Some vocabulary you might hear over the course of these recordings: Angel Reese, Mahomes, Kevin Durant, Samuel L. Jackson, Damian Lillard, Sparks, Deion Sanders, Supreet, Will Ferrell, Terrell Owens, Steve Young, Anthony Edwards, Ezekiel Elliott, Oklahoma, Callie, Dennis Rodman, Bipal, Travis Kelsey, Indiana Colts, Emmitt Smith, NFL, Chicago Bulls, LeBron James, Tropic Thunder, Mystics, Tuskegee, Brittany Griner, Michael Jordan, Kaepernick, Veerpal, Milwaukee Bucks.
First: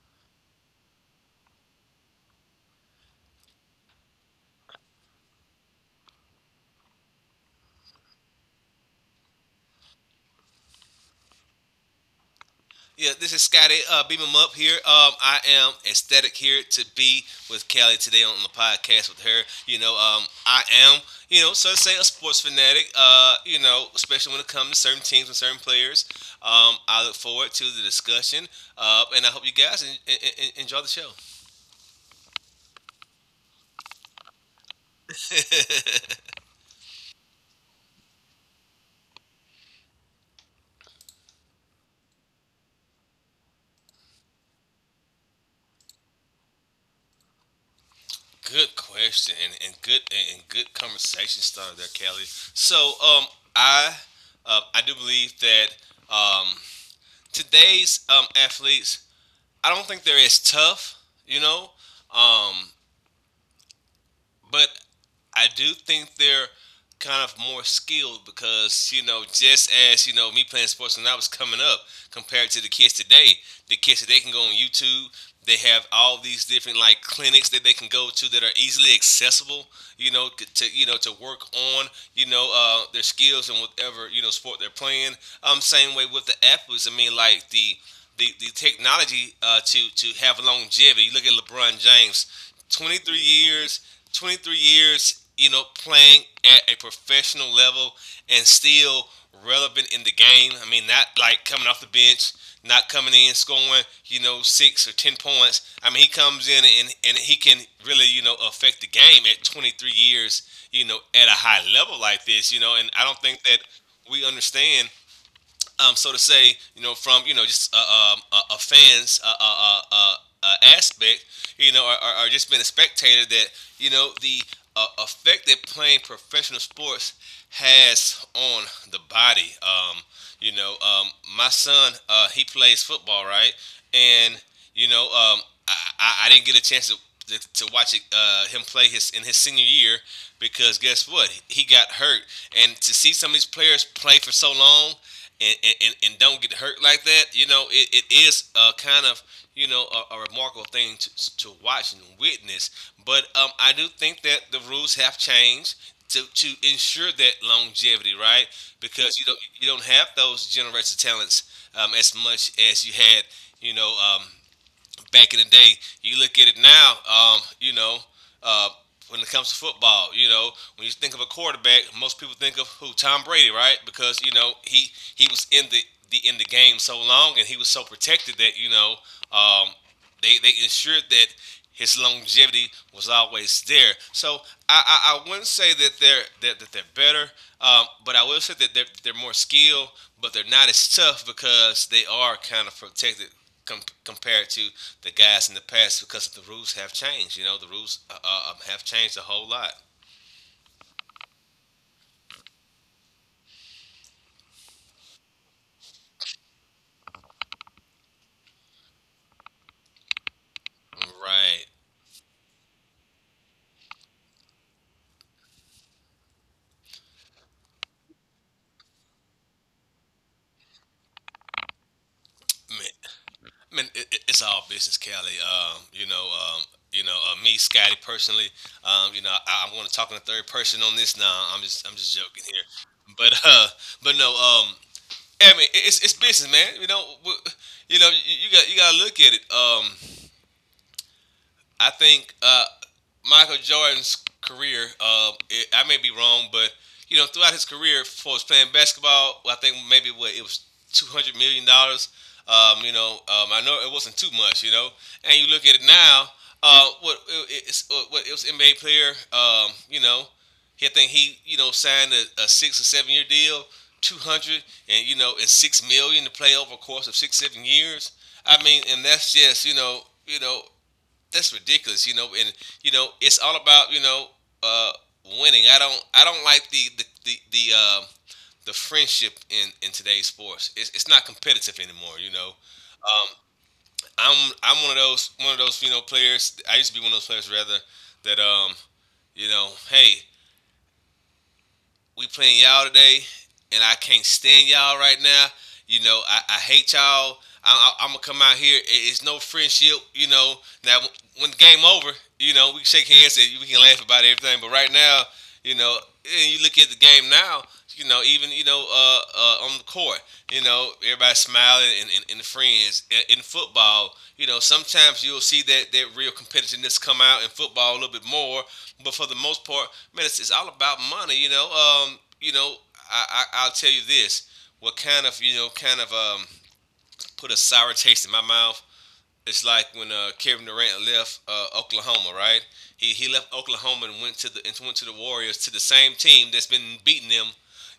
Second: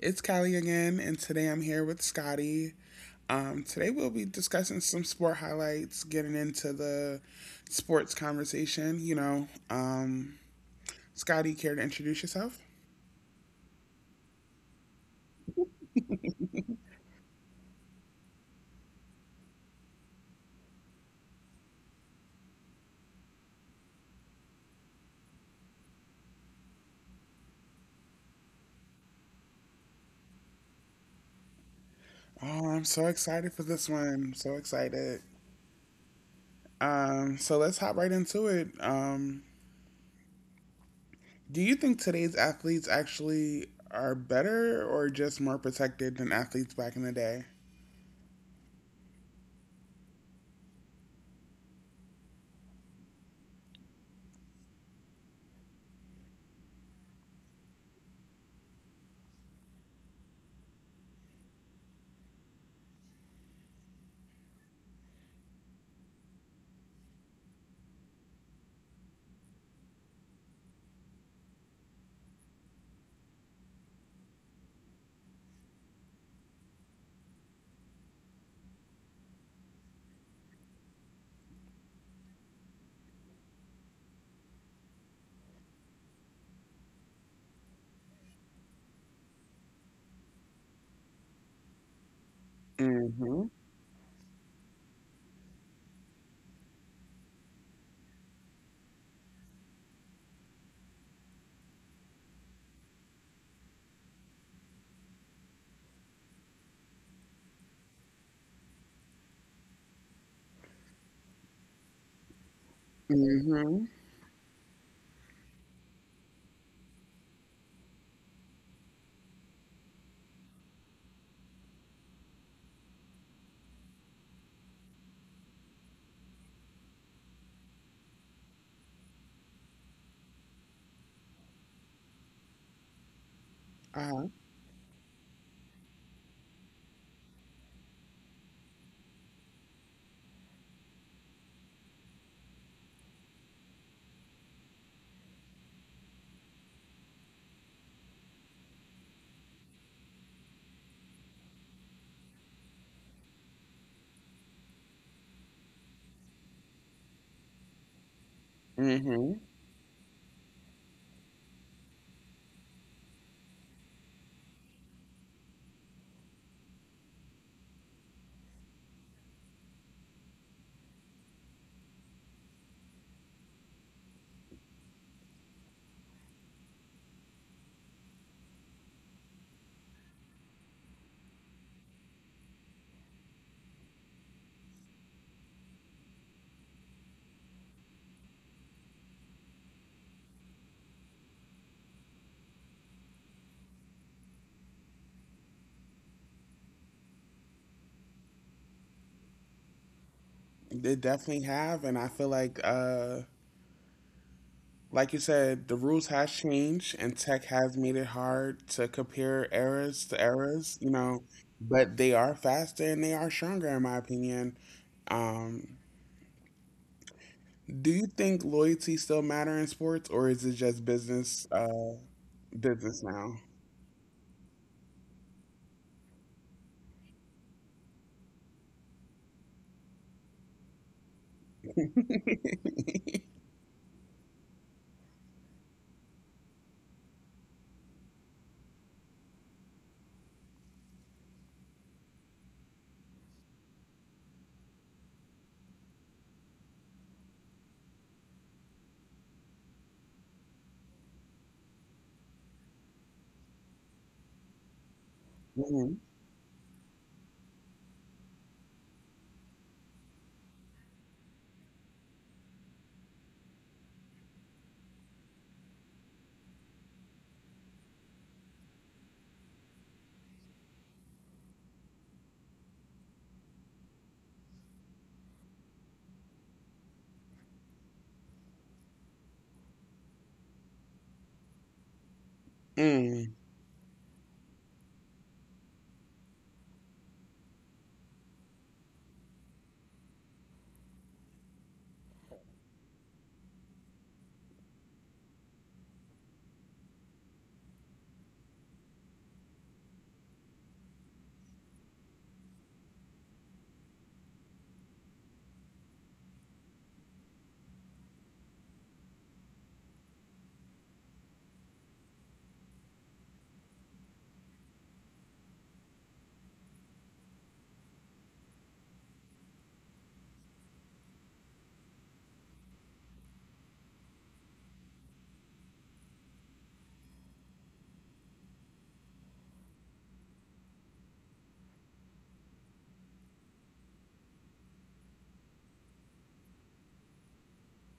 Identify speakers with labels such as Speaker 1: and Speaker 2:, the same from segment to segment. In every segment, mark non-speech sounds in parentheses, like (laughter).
Speaker 1: it's Callie again, and today I'm here with Scotty. Today we'll be discussing some sport highlights, getting into the sports conversation. Scotty, care to introduce yourself?
Speaker 2: Yeah, this is Scotty Beam 'em Up here. I am ecstatic here to be with Callie today on the podcast with her. I am, so to say a sports fanatic, especially when it comes to certain teams and certain players. I look forward to the discussion, and I hope you guys enjoy the show.
Speaker 1: Oh, I'm so excited for this one. So excited. So let's hop right into it. Do you think today's athletes actually are better or just more protected than athletes back in the day?
Speaker 2: Good question and good conversation started there, Callie. So um, I I do believe that um, today's athletes I don't think they're as tough, you know. Um, but I do think they're kind of more skilled because you know just as you know me playing sports when I was coming up compared to the kids today can go on YouTube. They have all these different like clinics that they can go to that are easily accessible. You know you know to work on you know their skills and whatever you know sport they're playing. Same way with the athletes. I mean like the the technology to have longevity. You look at LeBron James, 23
Speaker 1: Mm-hmm.
Speaker 2: years. 23 years, you know, playing at a professional level and still relevant in the game. I mean, not like coming off the bench, not coming in scoring, you know, 6 or 10 points. I mean, he comes in and he can really, you know, affect the game at 23 years, you know, at a high level like this, you know. And I don't think that
Speaker 1: Mm-hmm.
Speaker 2: we understand so to say, you know, from you know just a fan's aspect, you know, or just being a spectator, that you know the effect that playing professional sports has on the body. You know, um, my son, he plays football, right?
Speaker 1: Uh-huh.
Speaker 2: And you know, I didn't get a chance to watch him play his in his senior year because guess what? He got hurt, and to see some of these players play for so long and, and don't get hurt like that, you know, it is kind of, you know, a remarkable thing to watch and witness. But I do think that the rules have changed to ensure that longevity, right? Because you don't
Speaker 1: Hmm.
Speaker 2: you don't have those generational talents as much as you had, you know, um, back in the day. You look at it now, uh, when it comes to football, you know, when you think of a quarterback, most people think of who Tom Brady, right? Because you know he was in the game so long and he was so protected that you know um, they ensured that his longevity was always there. So I wouldn't say that that they're better, but I will say that they're more skilled, but they're not as tough because they are kind of protected compared to the guys in the past because the rules have changed. You know, the rules have changed a whole lot.
Speaker 1: They definitely have, and I feel like you said, the rules has changed, and tech has made it hard to compare eras to eras.
Speaker 2: Right.
Speaker 1: But they are faster and they are stronger, in my opinion. Um, do you think loyalty still matter in sports, or is it just business, uh,
Speaker 2: Man,
Speaker 1: business now?
Speaker 2: man, it's all business, Kelly. Me, Scotty, personally, I'm going to talk in the third person on this now. I'm just joking here, but, uh, but no, I mean, it's business, man. You know, you got to look at it. I think, Michael Jordan's career, I may be wrong, but you know, throughout his career, for his playing basketball, I think maybe what it was $200 million. I know it wasn't too much. You know, and you look at it
Speaker 1: Mm-hmm.
Speaker 2: now. What it was NBA player. You know, he I think he you know signed a 6 or 7 year deal, 200, and you know, it's 6 million to play over a course of 6 7 years. I mean, and that's just you know that's ridiculous, you know. And you know, it's all about you know uh, winning. I don't like the friendship in today's sports. It's not competitive anymore, you know. Um,
Speaker 1: Mm,
Speaker 2: I'm one of those you know players. I used to be one of those players rather that you know hey we playing y'all today, and I can't stand y'all right now. You know, I hate y'all. I'm gonna come out here. It's no friendship. You know, now when the game over, you know, we can shake hands and we can laugh about everything. But right now, you know, and you look at the game now. You know, even you know, on the court, you know, everybody smiling and friends in football. You know, sometimes you'll see that real competitiveness come out in football a little bit more but for the most part, man, it's all about money. You know, I'll tell you this: what kind of you know kind of put a sour taste in my mouth it's like when Kevin Durant left Oklahoma, right? He left Oklahoma and went to the and went to the Warriors to the same team that's been beating them,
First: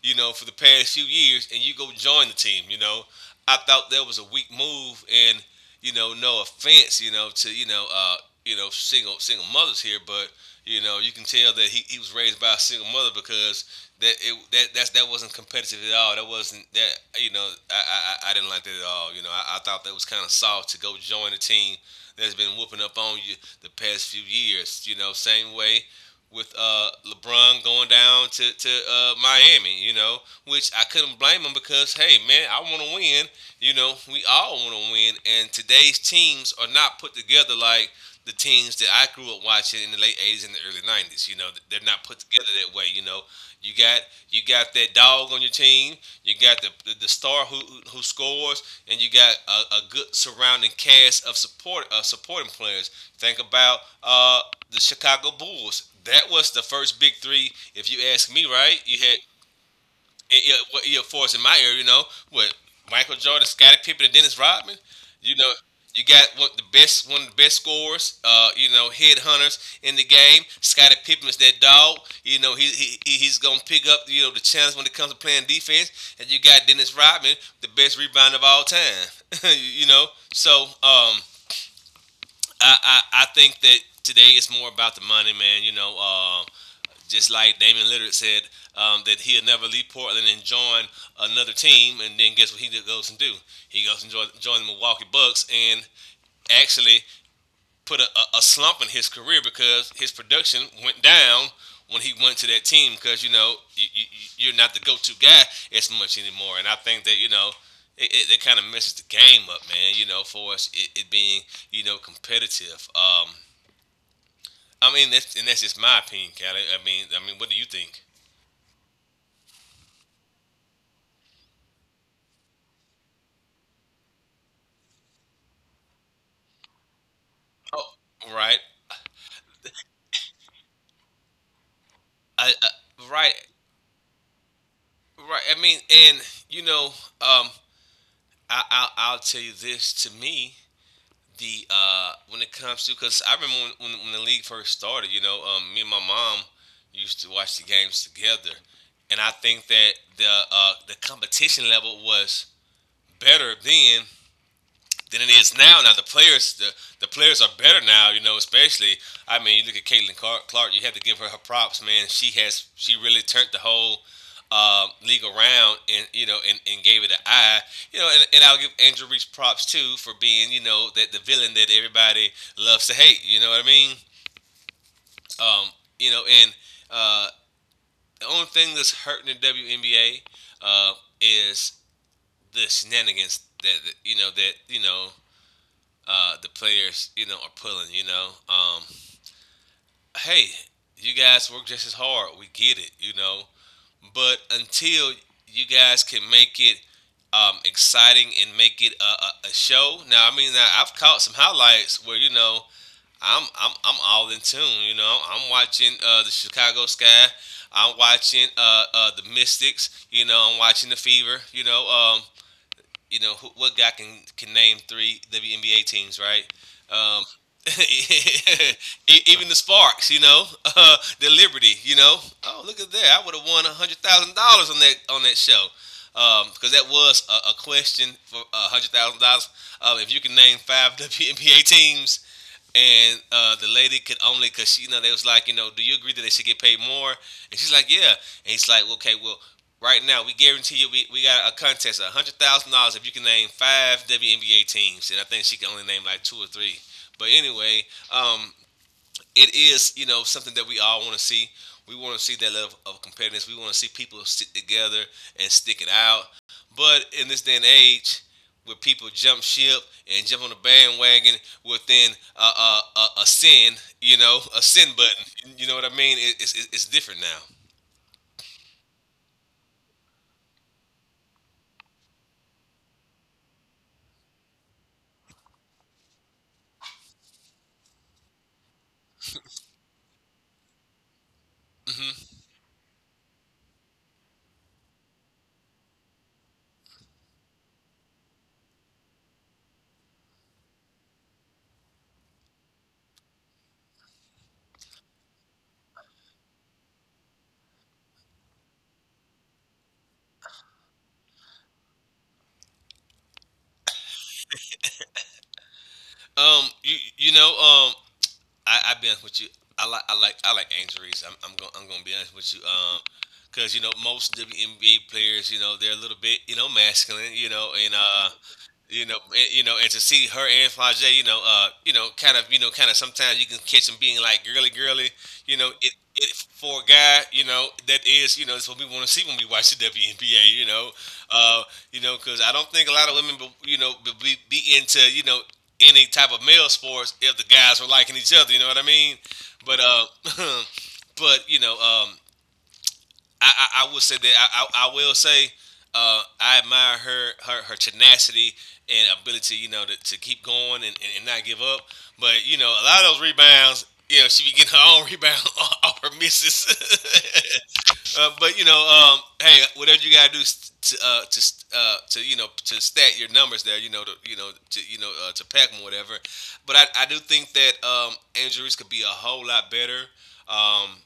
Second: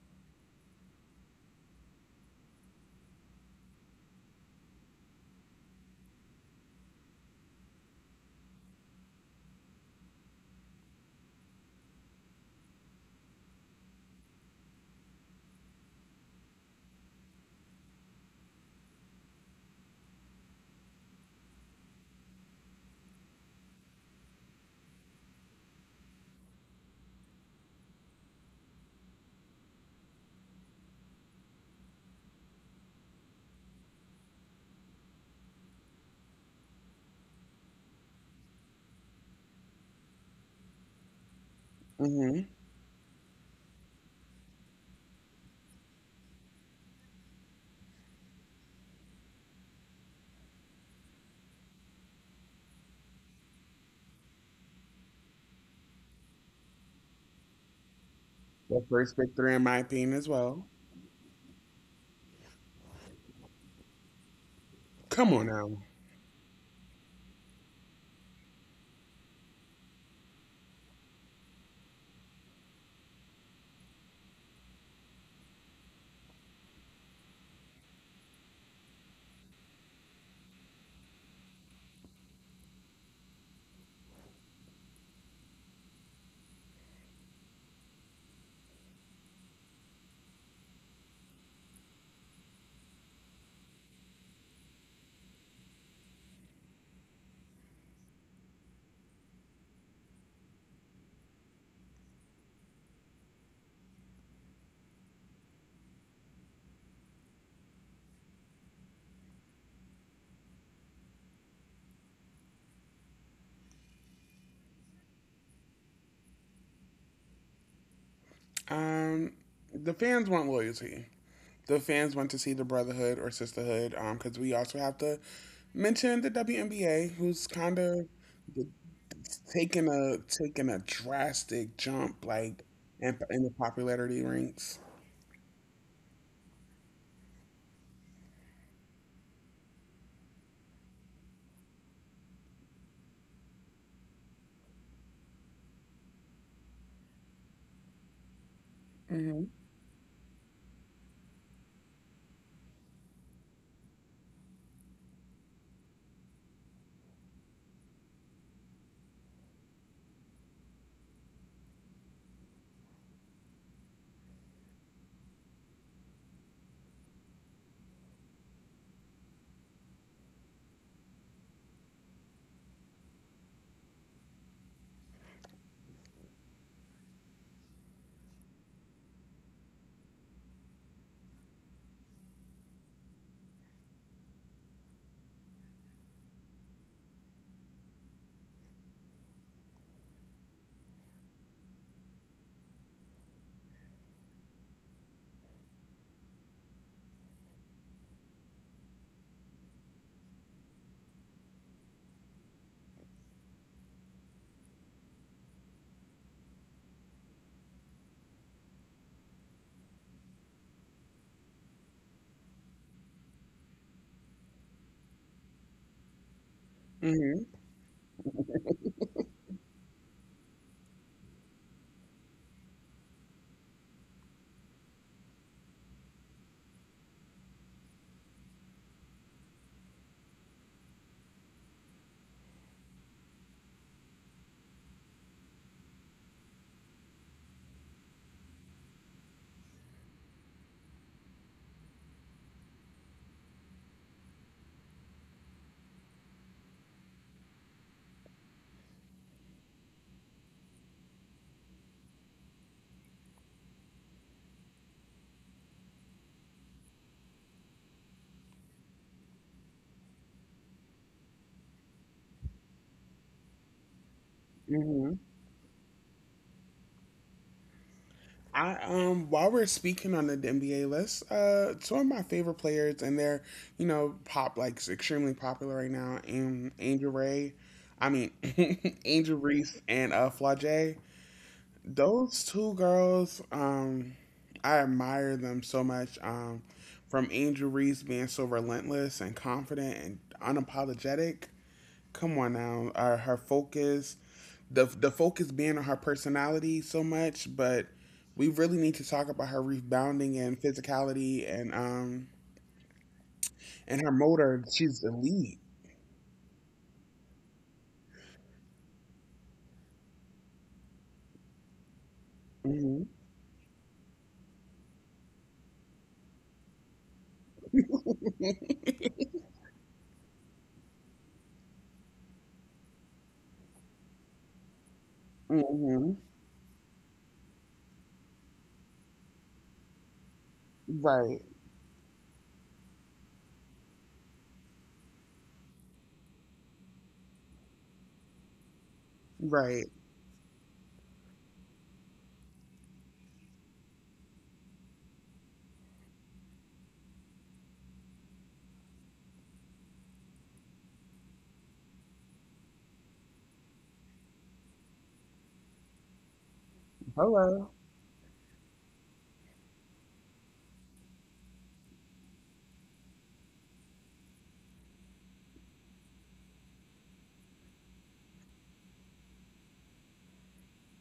Speaker 2: you know, for the past few years, and you go join the team, you know. I thought that was a weak move, and you know, no offense, you know, to you know, single mothers here, but you know, you can tell that he was raised by a single mother because that wasn't competitive at all. That wasn't that you know I didn't like that at all. You know I thought that was kind of soft to go join a team that's been whooping up on you the past few years. You know same way with LeBron going down to Miami. You know which I couldn't blame him because hey man I want to win. You know we all want to win and today's teams are not put together like the teams that I grew up watching in the late 80s and the early 90s. You know, they're not put
Speaker 1: mm-hmm.
Speaker 2: together that way. You know, you got you got that dog on your team. You got the star who scores, and you got a good surrounding cast of support supporting players. Think about the Chicago Bulls. That was the first big three, if you ask me, right?
Speaker 1: The
Speaker 2: You
Speaker 1: first
Speaker 2: had
Speaker 1: big three, in my opinion, as well.
Speaker 2: yeah, for us in my era, you know, what Michael Jordan, Scottie Pippen, and Dennis Rodman.
Speaker 1: Come
Speaker 2: You
Speaker 1: on
Speaker 2: know,
Speaker 1: now.
Speaker 2: you got one of the best, one of the best scorers. You know, head hunters in the game. Scottie Pippen is that dog. You know, he's gonna pick up you know the challenge when it comes to playing defense. And you got Dennis Rodman, the best rebounder of all time. (laughs) you, you know, so I think that today it's more about the money, man. You know, just like Damian Lillard said that he'll never leave Portland and join another team, and then guess what he goes and do? He goes and join the Milwaukee Bucks and actually put a slump in his career because his production went down when he went to that team because you know you are not the go-to guy as much anymore, and I think that you know it kind of messes the game up, man. You know, for us it being you know competitive. I mean, that's just my opinion, Callie. I mean, what do you think?
Speaker 1: Um, the fans want loyalty. The fans went to see the Brotherhood or Sisterhood, because we also have to mention the WNBA, who's kind
Speaker 2: Oh,
Speaker 1: of
Speaker 2: right.
Speaker 1: taking a taking a drastic jump
Speaker 2: I,
Speaker 1: like
Speaker 2: I,
Speaker 1: in,
Speaker 2: right.
Speaker 1: in the popularity ranks.
Speaker 2: Right. I mean, and you know, um, I'll tell you this. To me, the when it comes to because I remember when the league first started. You know, me and my mom used to watch the games together, and I
Speaker 1: Hmm.
Speaker 2: think that the competition level was better then than it is now. Now the players, the players are better now. You know, especially I mean, you look at Caitlin Clark. You have to give her her props, man. She really turned the whole league around, and you know, and gave it an eye. You know, and I'll give Angel Reese props too for being you know that the villain that everybody loves to hate. You know what I mean? Um, you know, and uh, the only thing that's hurting the WNBA uh, is the shenanigans that, that you know the players, you know, are pulling. Hey, you guys work just as hard. We get it. But until you guys can make it exciting and make it a show. Now I mean, I've caught some highlights where I'm all in tune. You know, I'm watching the Chicago Sky. I'm watching the Mystics. You know, I'm watching the Fever. What guy can name three WNBA teams, right? Um,
Speaker 1: Hmm.
Speaker 2: (laughs) Even the Sparks, you know, the Liberty, you know. Oh, look at that! I would have won $100,000 on that show, because that was a question for $100,000. If you can name five (laughs) WNBA teams. And the lady could only, cause she, you know, they was like, you know, do you agree that they should get paid more? And she's like, yeah. And he's like, okay, well, right now we guarantee you, we got a contest, $100,000 if you can name five WNBA teams. And I think she can only name like two or three. But anyway, um, it is you know something that we all want to see. We want to see that level of competitiveness. We want to see people stick together and stick it out. But in this day and age, where people jump ship and jump on the bandwagon within a sin, you know, a sin
Speaker 1: Hmm.
Speaker 2: button. You know what I mean? It's different now.
Speaker 1: I, while we're speaking on the NBA list, two of my favorite players, and they're, pop like extremely popular right now, Angel Ray. I mean, (laughs) Angel Reese and Flage.
Speaker 2: hmm
Speaker 1: Those two girls, I admire them so much. From Angel Reese being so relentless and confident and unapologetic. Come on now, her focus, the focus being on her personality so much, but we really need to talk about her rebounding and physicality and her motor. She's elite.
Speaker 2: Um, you, you know, um, I be honest with you. I like injuries. I'm gonna be honest with you.
Speaker 1: Hmm.
Speaker 2: Because you know most WNBA players, you know, they're a little bit you know masculine, you know, and to see her and Flage, you know, kind of, you know, kind of sometimes you can catch them being like girly, girly, you know,
Speaker 1: Hmm. (laughs)
Speaker 2: it for a guy, you know, that is, you know, it's what we want to see when we watch the WNBA,
Speaker 1: Right.
Speaker 2: uh, you know, because I don't think a lot of women, be into, you know, any type of male sports if the guys were liking each other, you know what I mean? But,
Speaker 1: Right.
Speaker 2: (laughs) but you know, I will say that I will say I admire her her tenacity and ability, you know, to keep going and not give up. But you know, a lot of those rebounds, you know, she be getting her own rebound (laughs) off her misses.
Speaker 1: Hello.
Speaker 2: (laughs) uh, but you know, um, Hey, whatever you gotta do to to you know to stat your numbers there, you know, to pack them whatever. But I do think that Andrews could be a whole lot better. Um,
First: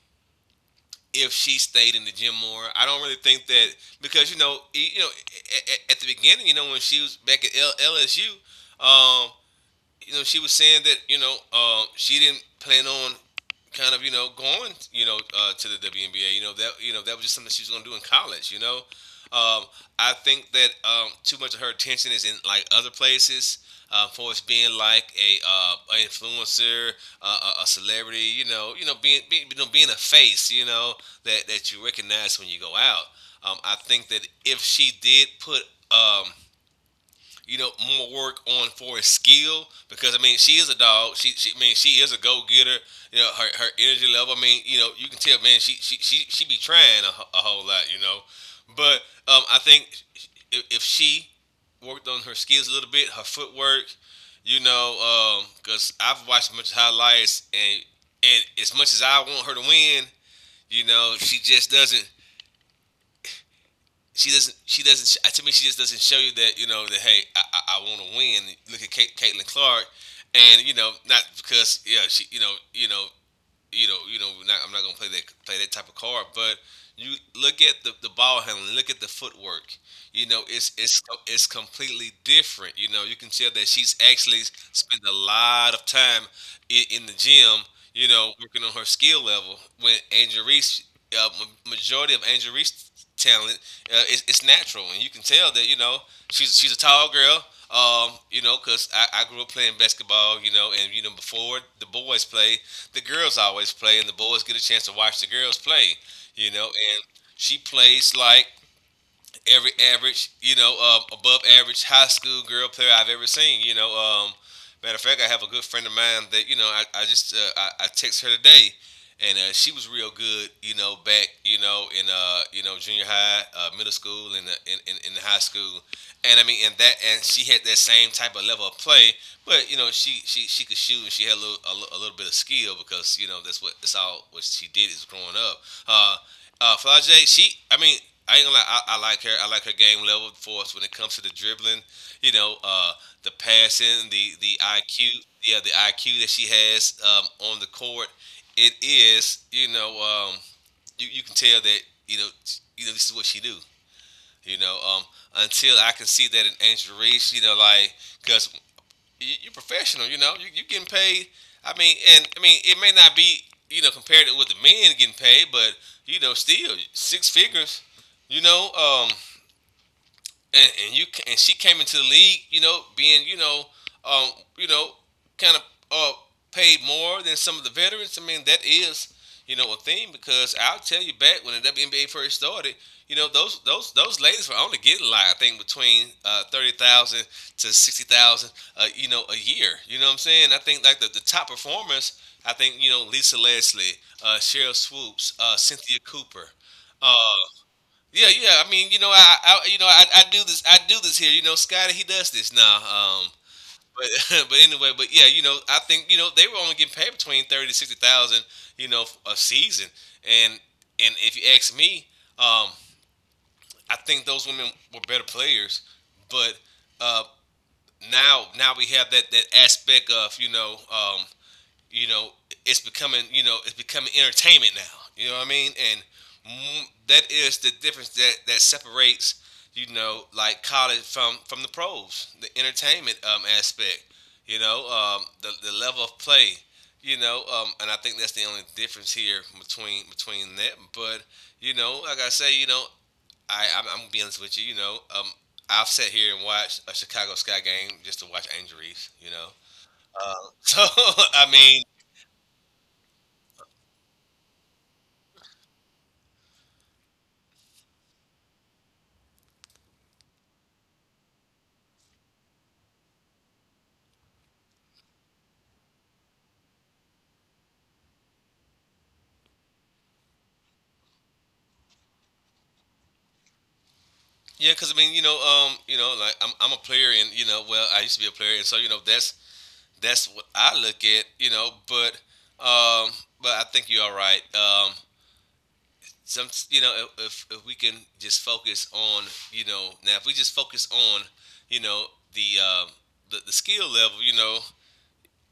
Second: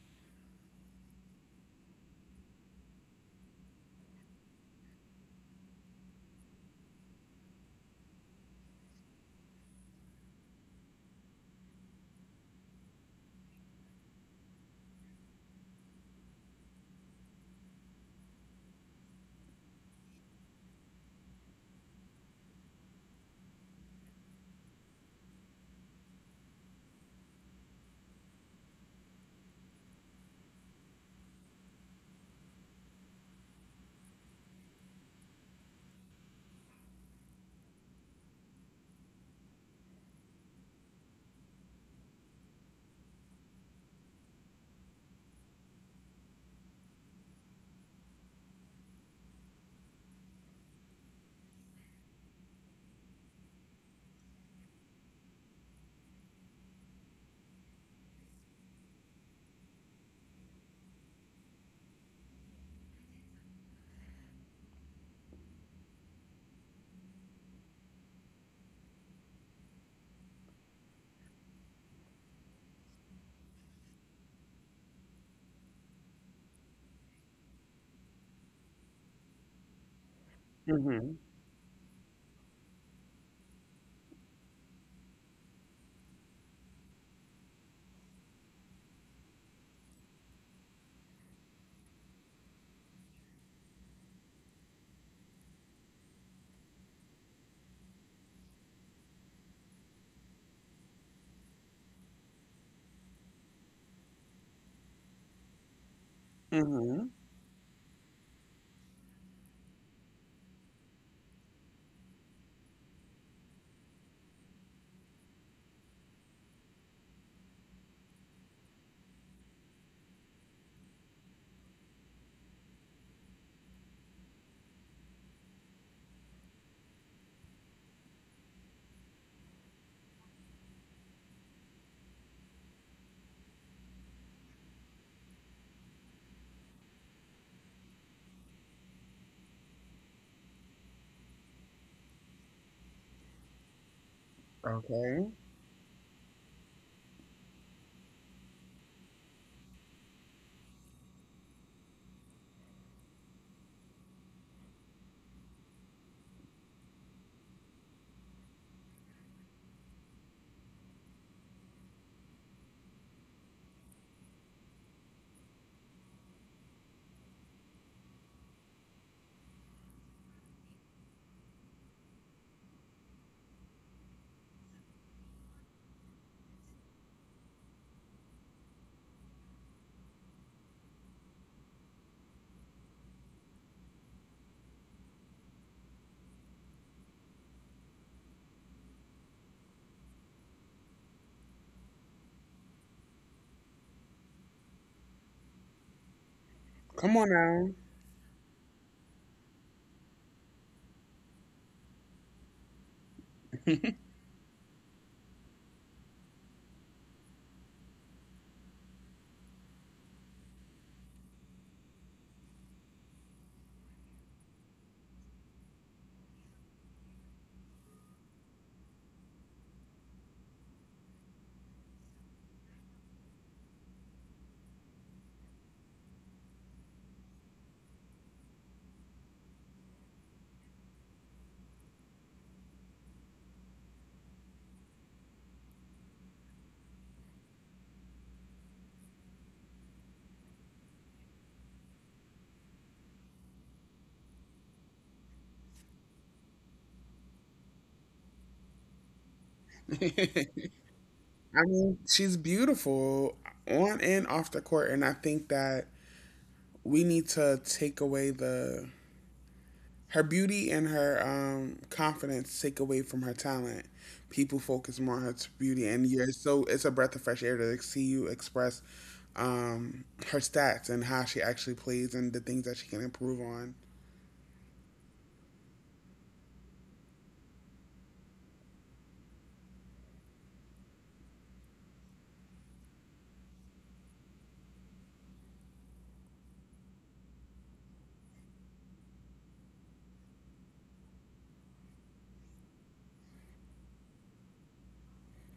Speaker 2: if she stayed in the gym more. I don't really think that because you know, e, you know, at the beginning, you know, when she was back at LSU, um, you know, she was saying that you know she didn't plan on kind of you know going you know to the WNBA. You know that was just something she was going to do in college. Um, I think that too much of her attention is in like other places. For us being like a influencer, a celebrity, you know, being you know being a face, you know, that you recognize when you go out. I think that if she did put um, you know, more work on for his skill because I mean she is a dog. She I mean she is a go getter. You know her energy level. I mean you know you can tell man she be trying a whole lot. You know, but I think if she worked on her skills a little bit, her footwork, you know, because I've watched a bunch of highlights and as much as I want her to win, you know, she just doesn't she doesn't. She doesn't. To me, she just doesn't show you that you know that hey, I want to win. Look at Kate, Caitlin Clark, and you know not because yeah she you know, we're not, I'm not gonna play that type of card. But you look at the ball handling, look at the footwork. You know,
Speaker 1: Hmm.
Speaker 2: it's completely different. You know, you can tell that she's actually spent a lot of time in the gym. You know, working on her skill level. When Angel Reese, majority of Angel Reese talent, it's natural, and you can tell that. You know, she's a tall girl. You know, cause I grew up playing basketball, you know, and you know before the boys play, the girls always play, and the boys get a chance to watch the girls play. You know, and
Speaker 1: Hmm.
Speaker 2: she plays like every average, you know, above average high school girl player I've ever seen. You know, matter of fact, I have a good friend of mine that you know I text her today, and she was real good. You know, back you know in you know junior high, middle school, and in high school, and I mean and that and she had that same type of level of play, but you know she could shoot and she had a little a little bit of skill because you know that's what that's all what she did is growing up. Uh, Flage, she, I mean, I ain't gonna lie, I like her. I like her game level for us when it comes to the dribbling, you know, the passing, the IQ,
Speaker 1: Okay.
Speaker 2: yeah, the IQ that she has on the court. It is, you know, you, you can tell that, you know, you know, this is what she do. You know, until I can see that in Angel Reese, you know, like because you- are professional. You know, you getting paid. I mean, and I mean, it may not be you know compared to what the men getting paid, but you know, still six figures. You know, and you and she came into the league, you know, being um, you know, kind of uh, paid more than some of the veterans. I mean, that is you know a thing because I'll tell you back when the WNBA first started, you know, those ladies were only getting like I think between 30,000 to 60,000, you know, a year. You know what I'm saying? I think like the top performers, I think you know Lisa Leslie, Cheryl Swoops, Cynthia Cooper.
Speaker 1: Come
Speaker 2: Uh,
Speaker 1: on now.
Speaker 2: yeah, yeah. I mean, you know, I do this here. You know, Scotty, he does this now.
Speaker 1: (laughs)
Speaker 2: But (laughs) but anyway, but yeah, you know, I think you know they were only getting paid between 30 to 60,000, you know, a season. And if you ask me, um, I think those women were better players. But uh, now now we have that aspect of you know, it's becoming, you know, it's becoming entertainment now. You know what I mean? And mm, that is the difference that that separates, you know, like college from the pros, the entertainment aspect. You know, the level of play. You know, and I think that's the only difference here between between that. But you know, like I say, you know, I'm gonna be honest with you. You know, I've sat here and watched a Chicago Sky game just to watch Angel Reese. You know, so (laughs) I
Speaker 1: I
Speaker 2: mean,
Speaker 1: mean, she's beautiful on and off the court, and I think that we need to take away the her beauty and her confidence take away from her talent. People focus more on her beauty, and you're so it's a breath of fresh air to see you express her stats and how she actually plays and the things that she can improve on.
Speaker 2: yeah, because I mean, you know, like I'm a player, and you know, well, I used to be a player, and so you know, that's what I look at, you know. Um, but I think you're all right. If we can just focus on, now if we just focus on, you know, the the skill level,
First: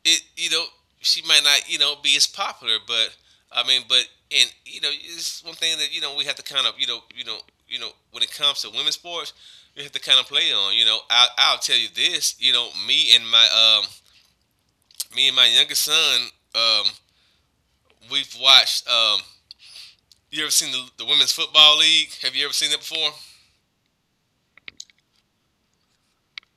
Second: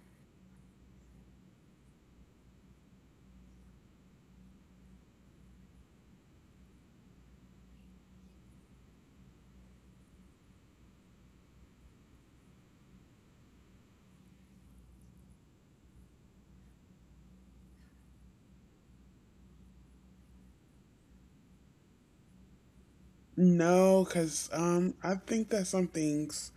Speaker 2: it you know she might not be as popular, but I mean, but and you know it's one thing that we have to kind of when it comes to women's sports, we have to kind of play on. You know, I'll tell you this. Me and my youngest son um we've watched. You ever seen the women's football league? Have you ever seen that before?
Speaker 1: No, because I think that some things.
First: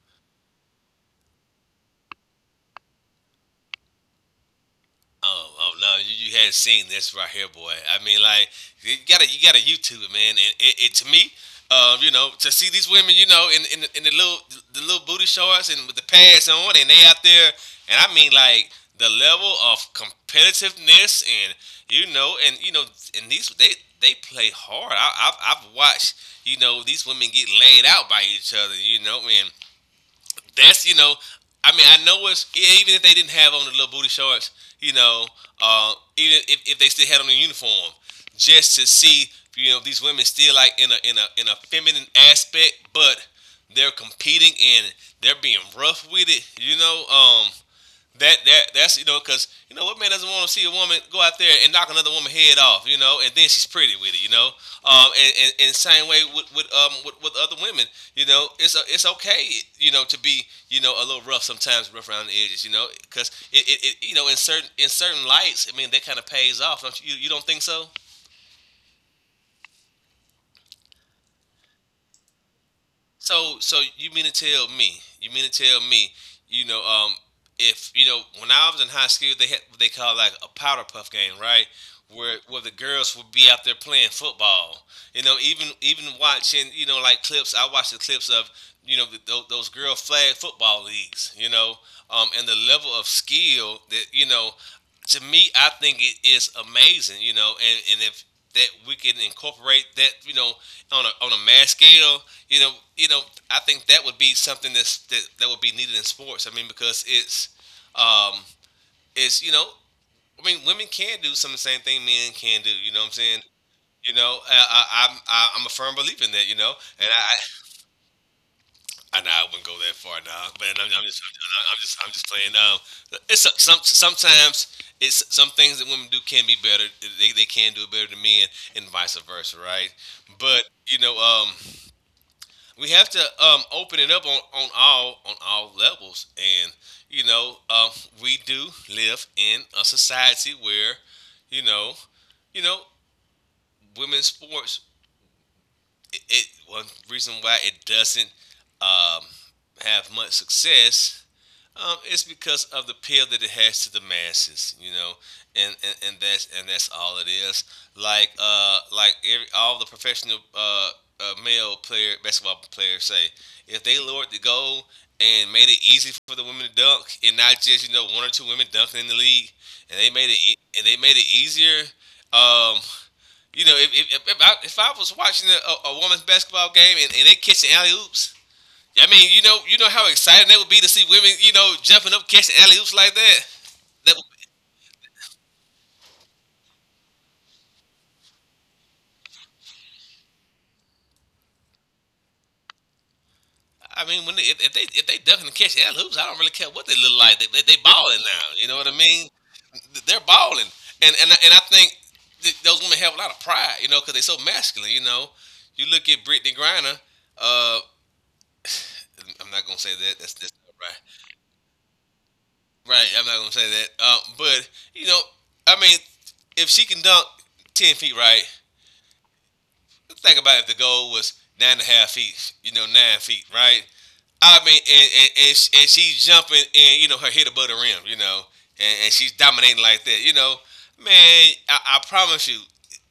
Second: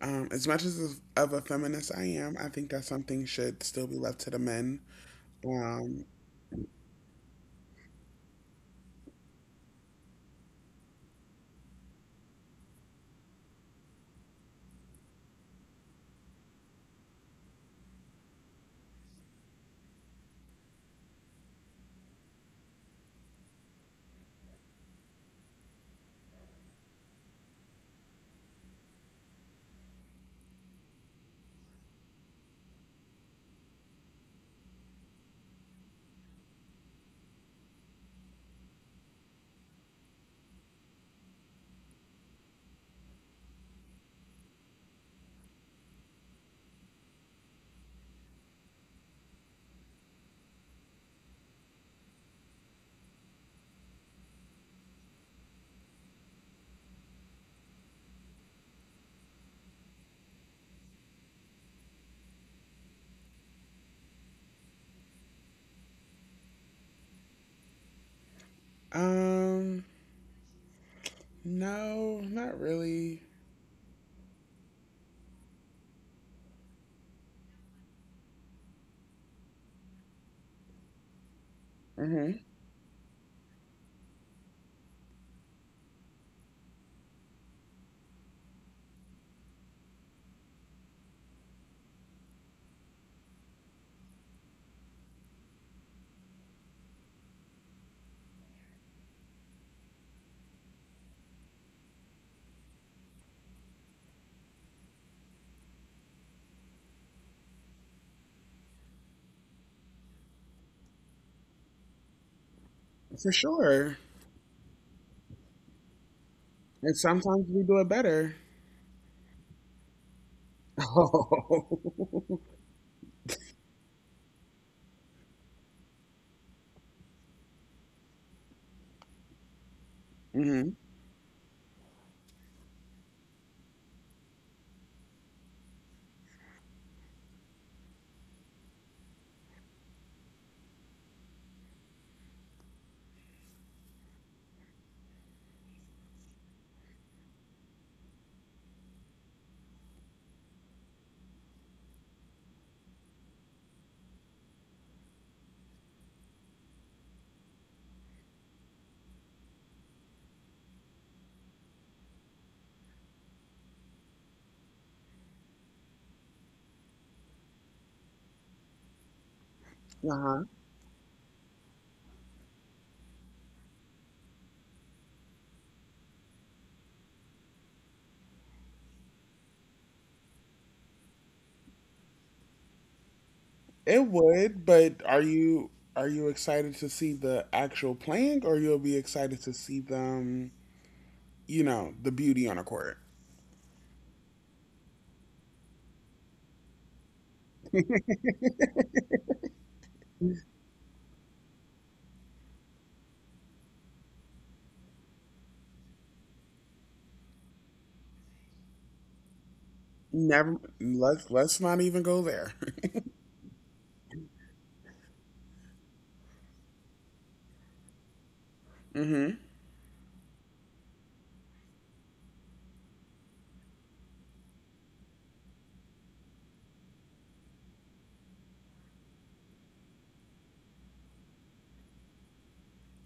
Speaker 1: As much as of a feminist I am, I think that something should still be left to the men.
Speaker 2: Oh, oh no!
Speaker 1: Um,
Speaker 2: You hadn't seen this right here, boy. I mean, like you gotta YouTube it, man. And it to me, you know, to see these women, you know, in the little booty shorts and with the pads on, and they out there, and I mean, like the level of competitiveness, and you know, and you know, and these they play hard. I've watched, you know, these women get laid out by each other, you know, and that's you know, I mean, I know it's even if they didn't have on the little booty shorts, you know, even if they still had on the uniform, just to see you know these women still like in a feminine aspect, but they're competing and they're being rough with it. You know, that's you know because you know what man doesn't want to see a woman go out there and knock another woman head off, you know, and then she's pretty with it, you know. And same way with with other women. You know, it's okay, you know, to be, you know, a little rough sometimes, rough around the edges, you know, because it you know in certain lights, I mean, that kind of pays off. Don't you don't think so?
Speaker 1: um, no, not really.
Speaker 2: So you mean to tell me? You mean to tell me? You know, if you know, when I was in high school, they had what they call like a powder puff game, right?
Speaker 1: Hmm.
Speaker 2: Where the girls would be out there playing football. You know, even watching, you know, like clips. I watched the clips of you know those girl flag football leagues. You know, and the level of skill that you know to me, I think it is amazing, you know, and if that we can incorporate that, you know, on a mass scale, you know, you know, I think that would be something that would be needed in sports. I mean, because it's um it's you know, I mean, women can do some of the same thing men can do. You know what I'm
Speaker 1: For
Speaker 2: saying?
Speaker 1: sure.
Speaker 2: You know, I'm a firm believer in that. You know,
Speaker 1: And
Speaker 2: and
Speaker 1: sometimes we do it better. (laughs)
Speaker 2: I know I wouldn't go that far now, man. I'm just
Speaker 1: Oh.
Speaker 2: playing. Some sometimes it's some things that women do can be better. They can do it better than men, and vice versa, right? But
Speaker 1: Hmm.
Speaker 2: you know, we have to open it up on on all levels, and you know, we do live in a society where, you know, you know, women's sports. It one reason why it doesn't um have much success. It's because of the appeal that it has to the masses, you know, and that's all it is. Like all the professional male player basketball players say, if they lowered the goal and made it easy for the women to dunk, and not just you know one or two women dunking in the league,
Speaker 1: Uh-huh.
Speaker 2: and they made it easier. Um, you know, if I was watching a woman's basketball game and they catching alley oops, I mean, you know how exciting that would be to see women, you know, jumping up, catching alley oops like that.
Speaker 1: It
Speaker 2: That would,
Speaker 1: would, but are you excited to see the actual playing, or you'll be excited to see them? The beauty on a court.
Speaker 2: I mean, when they, if they definitely catch alley oops, I don't really care what they look like. They balling now. You know what I mean? They're balling, and I think those women have a lot of pride, you know, because they're so masculine. You know, you look at Brittany Griner. Uh, I'm not gonna say that. That's
Speaker 1: Never.
Speaker 2: not right.
Speaker 1: Let's not even go there.
Speaker 2: Right. I'm not gonna say that. But you know, I mean, if she can dunk 10 feet, right,
Speaker 1: (laughs) Hmm.
Speaker 2: think about it, if the goal was 9.5 feet, you know, 9 feet, right? I mean, and she's jumping and, you know, her head above the rim, you know, and she's dominating like that, you know. Man, I promise you,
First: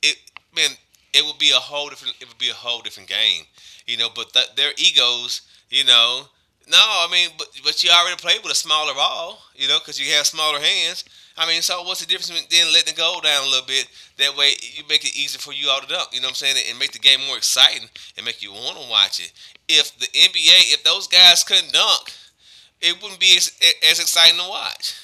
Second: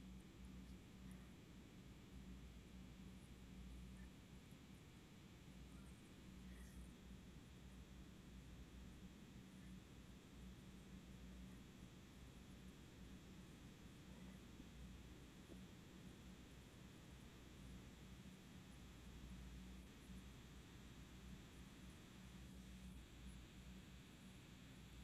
Speaker 2: it man, it would be a whole different game, you know. But their egos, you know, no, I mean, but you already played with a smaller ball, you know, because you have smaller hands. I mean, so what's the difference between then letting it go down a little bit? That way, you make it easier for you all to dunk. You know what I'm saying? And make the game more exciting and make you want to watch it. If the NBA, if those guys couldn't dunk, it wouldn't be as exciting to watch.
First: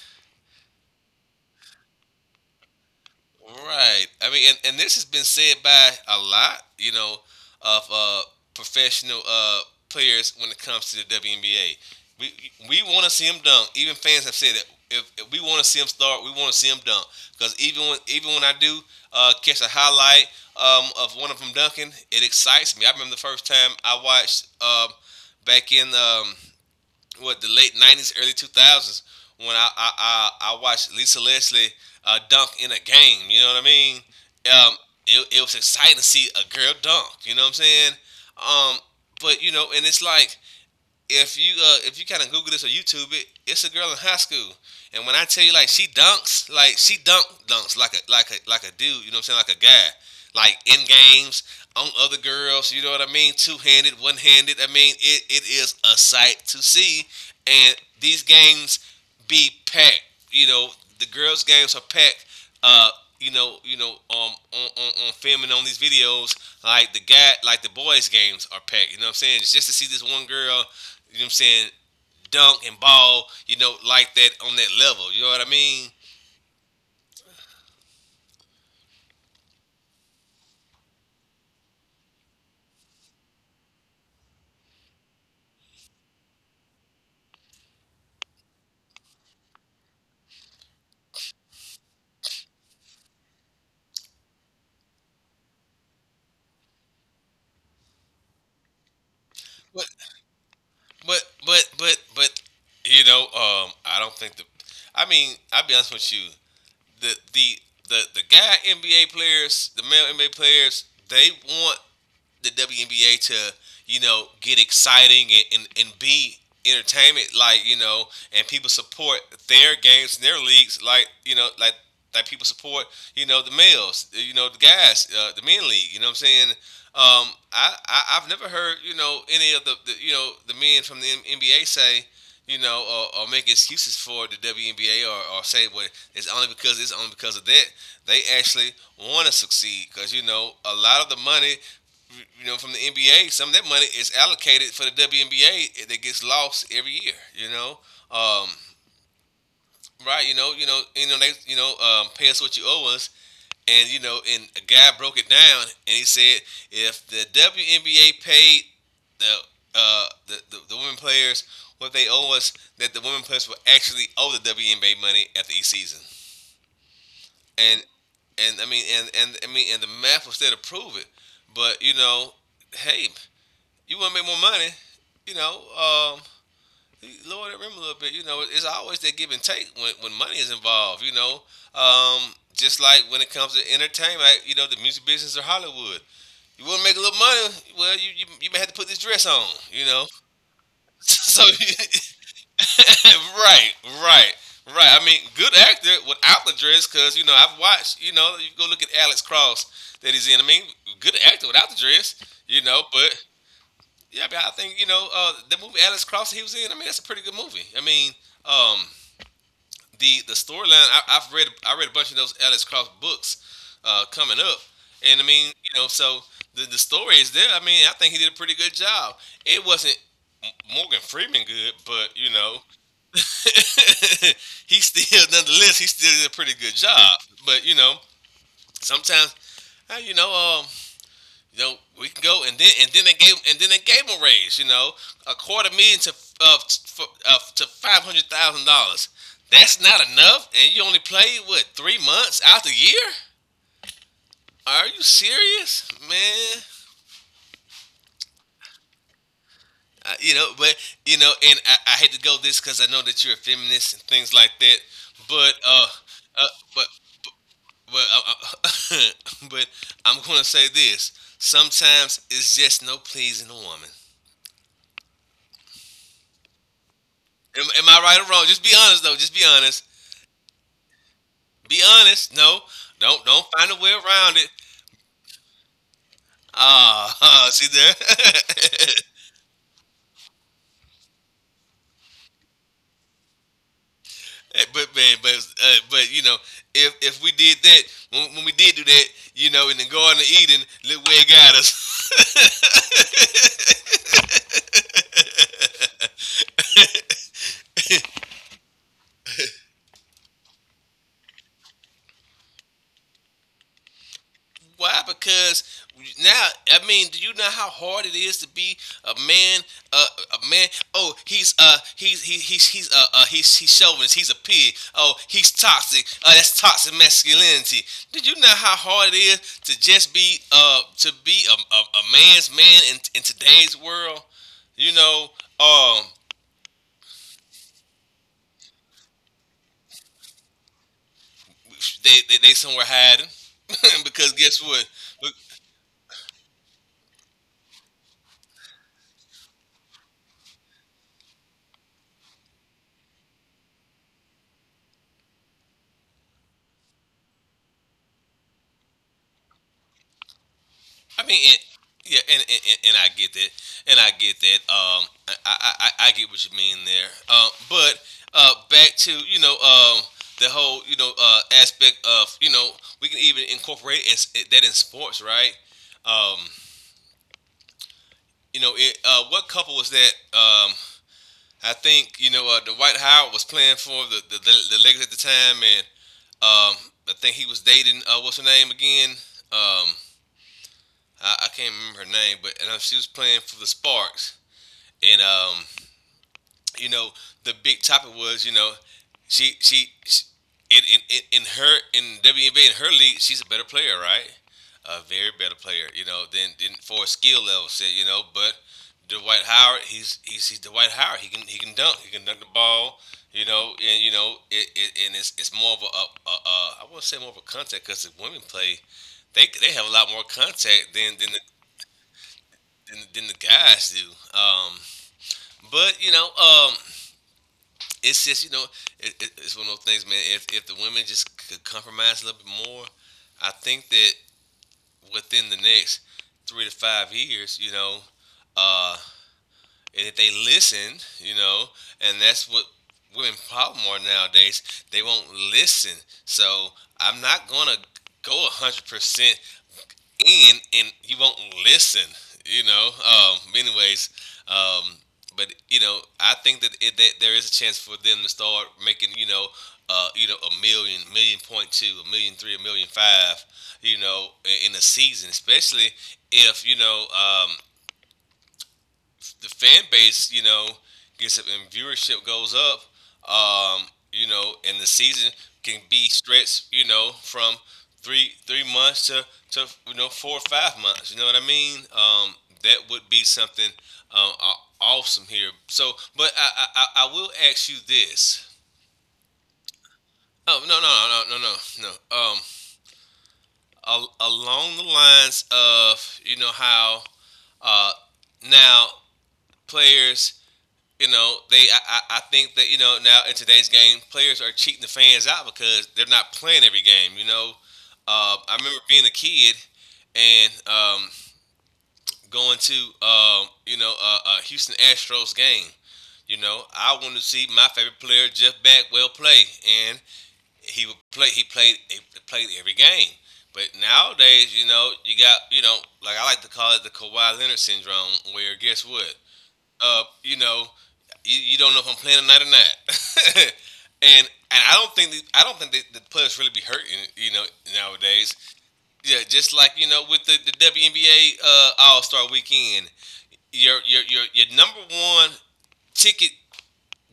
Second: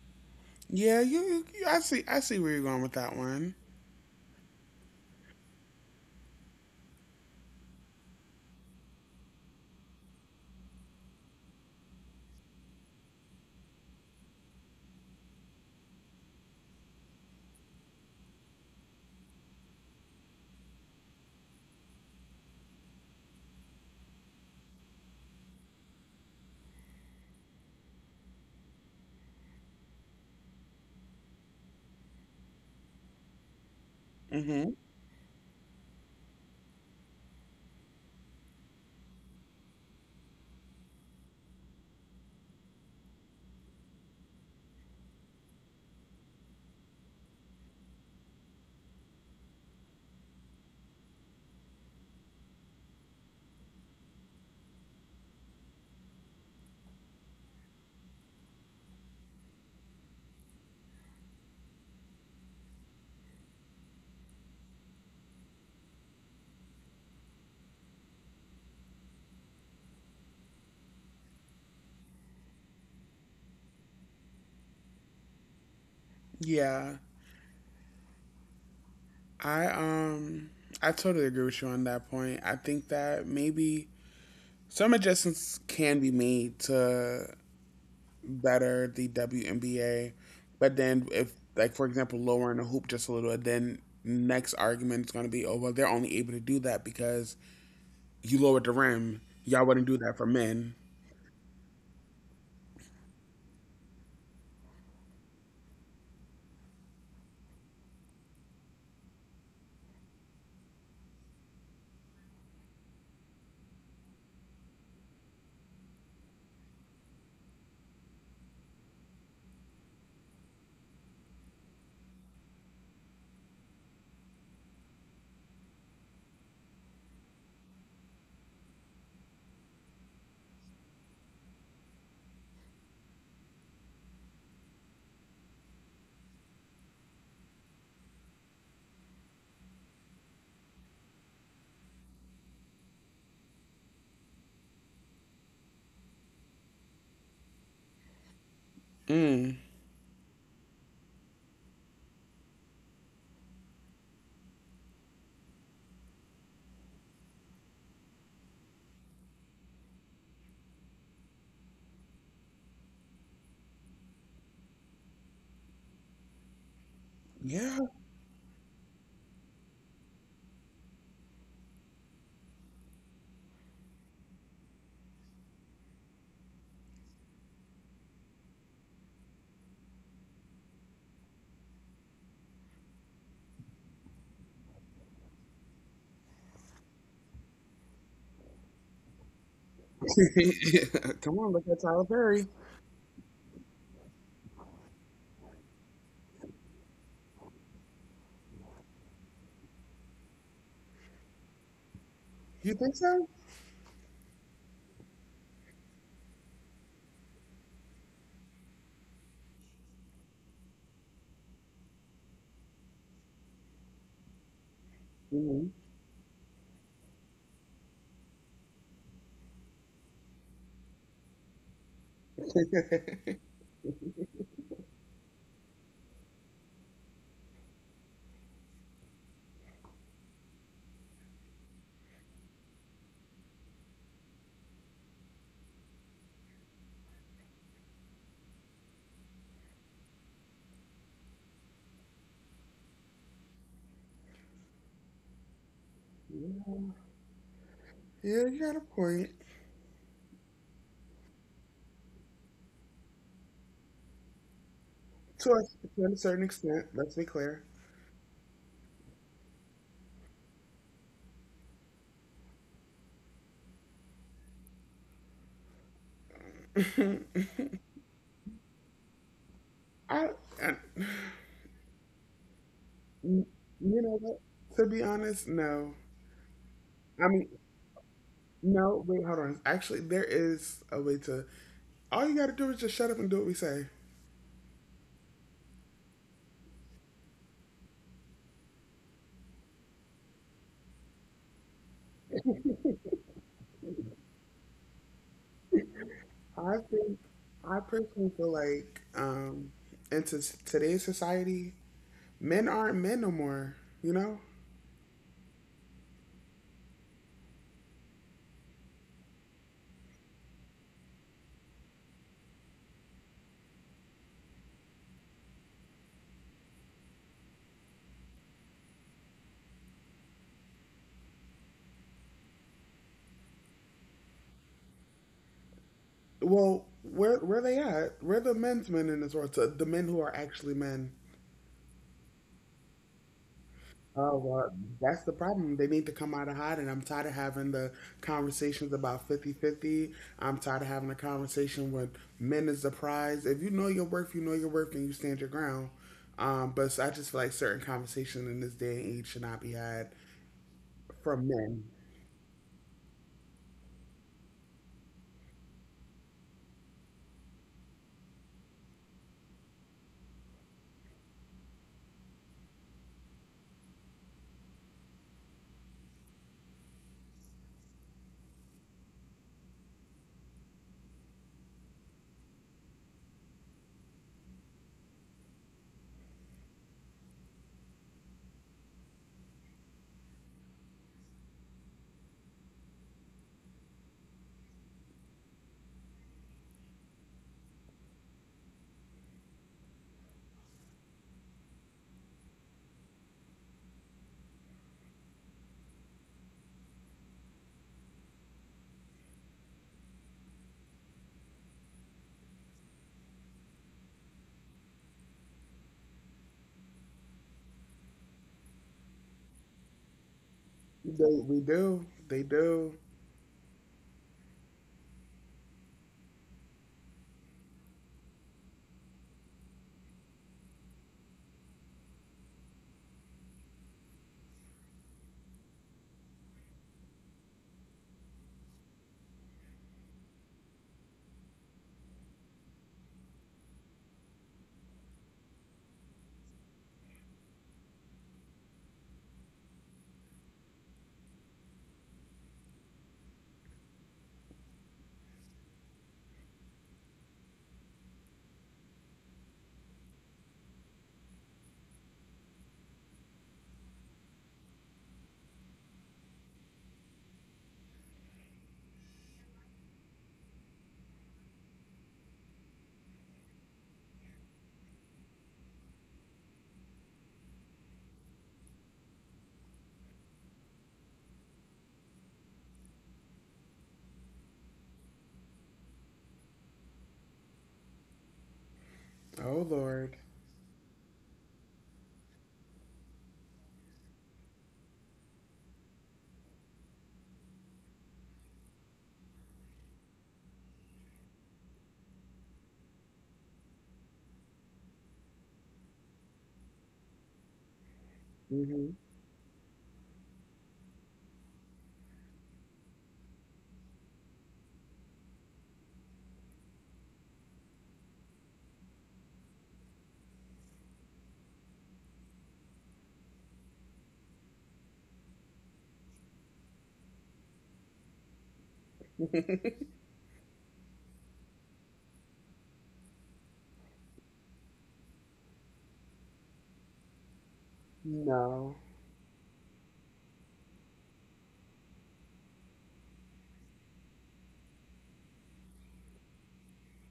Speaker 1: Yeah, you I see where you're going with that one.
Speaker 2: Right. I mean, and this has been said by a lot, you know, of professional players when it comes to the WNBA. We we want to see him dunk. Even fans have said that if we want to see him start, we want to see him dunk. Because even when I do catch a highlight of one of them dunking, it excites me. I remember the first time I watched back in what the late '90s, early 2000s when I watched Lisa Leslie dunk in a game. You know what I mean?
Speaker 1: Hmm.
Speaker 2: Um, it, it was exciting to see a girl dunk. You know what I'm saying? Um, but you know, and it's like if you kind of Google this or YouTube it, it's a girl in high school. And when I tell you like she dunks, like she dunk dunks like a like a like a dude, you know what I'm saying, like a guy, like in games on other girls, you know what I mean, two handed, one handed. I mean, it is a sight to see, and these games be packed. You know, the girls' games are packed uh, you know, you know, um, on, filming on these videos, like the boys' games are packed. You know what I'm saying? It's just to see this one girl, you know what I'm saying, dunk and ball, you know, like that on that level. You know what I mean?
Speaker 1: Yeah. I um I totally agree with you on that point. I think that maybe some adjustments can be made to better the WNBA, but then if like for example lowering the hoop just a little, then next argument is going to be, oh well, they're only able to do that because you lowered the rim. Y'all wouldn't
Speaker 2: But
Speaker 1: do that for men.
Speaker 2: but you know, I don't think the. I mean, I'll be honest with you. The the the guy NBA players, the male NBA players, they want the WNBA to you know get exciting and, and be entertainment like you know and people support their games and their leagues like you know like people support you know the males you know the guys the men league you know what I'm saying. Um, I, I've never heard you know any of the you know the men from the NBA say you know, or make excuses for the WNBA or say, well, it's only because of that. They actually want to succeed because, you know, a lot of the money you- know, from the NBA, some of that money is allocated for the WNBA that gets lost every year. You know, um,
Speaker 1: Mm.
Speaker 2: right? You know, you know, you know, they, you know, pay us what you owe us. And you know, and a guy broke it down, and he said, if the WNBA paid the the women players what they owe us, that the women players will actually owe the WNBA money after each season.
Speaker 1: Yeah.
Speaker 2: And and I mean, and the math was there to prove it. But you know, hey, you want to make more money, you know, lower that rim a little bit. You know, it's always that give and take when money is involved. You know, just like when it comes to entertainment, like, you know, the music business or Hollywood. You want to make a little money. Well, you may have to put this dress on. You know. (laughs)
Speaker 1: (laughs) Come
Speaker 2: So (laughs)
Speaker 1: on, look at Tyler Perry.
Speaker 2: right, right. Right, I mean, good actor without the dress, because you know I've watched. You know, you go look at Alex Cross that he's in. I mean, good actor without the dress. You
Speaker 1: You
Speaker 2: know,
Speaker 1: think
Speaker 2: but
Speaker 1: so?
Speaker 2: yeah, but I think the movie Alice Cross he was in. I mean, that's a pretty good movie. I mean, um, the storyline. I read a bunch of those Alice Cross books coming up, and I mean, you know, so the story is there. I mean, I think he did a pretty good job. It wasn't Morgan Freeman good, but you know, (laughs) he still, nonetheless, he still did a pretty good job. But you know, sometimes uh, you know, um, you know, we can go, and then they gave, him a raise. You know, a quarter million uh, to $500,000. That's not enough, and you only played what, 3 months out the year? Are you serious,
Speaker 1: Yeah,
Speaker 2: man?
Speaker 1: yeah, you got a point.
Speaker 2: You know, but you know, and I hate to go this because I know that you're a feminist and things like that,
Speaker 1: To
Speaker 2: but
Speaker 1: a, to a certain
Speaker 2: uh
Speaker 1: extent,
Speaker 2: but
Speaker 1: let's be clear.
Speaker 2: but uh, (laughs) but I'm gonna say this: sometimes it's just no pleasing a woman.
Speaker 1: (laughs)
Speaker 2: Am I right or wrong? Just be honest, though. Just be honest.
Speaker 1: I, I,
Speaker 2: Be honest. No, don't
Speaker 1: you
Speaker 2: don't find a way
Speaker 1: know what?
Speaker 2: around it.
Speaker 1: To be honest, no.
Speaker 2: Ah, (laughs)
Speaker 1: I mean,
Speaker 2: ah, see there. (laughs)
Speaker 1: no. Wait, hold on. Actually, there is a way to. All you got to do is just shut up and do what we say.
Speaker 2: But man, but you know, if we did that, when we did do that, you know, in the Garden of Eden, look where it got us. (laughs)
Speaker 1: I think. I personally feel like, into today's society, men aren't men no more. You know.
Speaker 2: Why? Because now, I mean, do you know how hard it is to be a man? Uh, a man. Oh, he's chauvinist. He's a pig. Oh, he's toxic. That's toxic masculinity. Did you know how hard it is to just be to be a man's man in today's world? You know, um,
Speaker 1: Well, where they at? Where the men's men in this world? So the men who are actually men.
Speaker 2: they somewhere hiding (laughs)
Speaker 1: Oh,
Speaker 2: because guess
Speaker 1: well,
Speaker 2: what?
Speaker 1: that's the problem. They need to come out of hiding. I'm tired of having the conversations about 50/50. I'm tired of having a conversation with men is the prize. If you know your worth, you know your worth and you stand your ground. But so I just feel like certain conversations in this day and age should not be had
Speaker 2: I mean,
Speaker 1: from
Speaker 2: it,
Speaker 1: men.
Speaker 2: yeah, and I get that, and I get that. I get what you mean there. But back to you know the whole you know aspect of you know we can even incorporate in, that in sports, right? Um, you know, it, what couple was that? I think you know Dwight Howard was playing for the Lakers at the time, and um, I think he was dating what's her name again? Um, I can't remember her name, but and she was playing for the Sparks. And you know, the big topic was, you know, she, in her, in WNBA, in her league, she's a better player, right? A very better player, you know, than for a skill level, say, you know, but. Dwight Howard, he's Dwight Howard. He can, dunk. He can dunk the ball. You know, and you know, it, and it's more of a, I won't say more of a contact, because the women play, they have a lot more contact than
Speaker 1: They,
Speaker 2: the,
Speaker 1: we do. They do.
Speaker 2: than the guys do. But you know, it's just you know it's one of those things, man. If the women just could compromise a little bit more, I think that within the next 3 to 5 years, you know, uh, and if they listen, you know, and that's what women problem are nowadays. They won't listen. So I'm not gonna go 100% in, and you won't listen. You know. Anyways, um, but you know, I think that, that there is a chance for them to start making, you know, a million, million point two, a million three, a million five. You know, in a season, especially if you know the fan base, you know, gets up and viewership goes up, um, you know, and the season can be stretched, you know, from three months to you know 4 or 5 months. You know what I mean? That would be something awesome here. So, but I will ask you this.
Speaker 1: Oh, Lord.
Speaker 2: Oh, no, no, no, no, no, no. No. A- along the lines of you know how uh now players, you know, they, think that you know now in today's game, players are cheating the fans out because they're not playing every game. You know, I remember
Speaker 1: Hmm.
Speaker 2: being a kid and going to you know a Houston Astros game. You know, I wanted to see my favorite player Jeff Bagwell play, and he would play. He played. He played every game. But nowadays, you know, you got you know, like I like to call it the Kawhi Leonard syndrome, where guess what?
Speaker 1: (laughs)
Speaker 2: You know, you don't know if I'm playing tonight or not. (laughs) And I don't think the, I don't think that the players really be hurting, you know, nowadays.
Speaker 1: No.
Speaker 2: Yeah, just like you know with the WNBA All Star Weekend, your number one ticket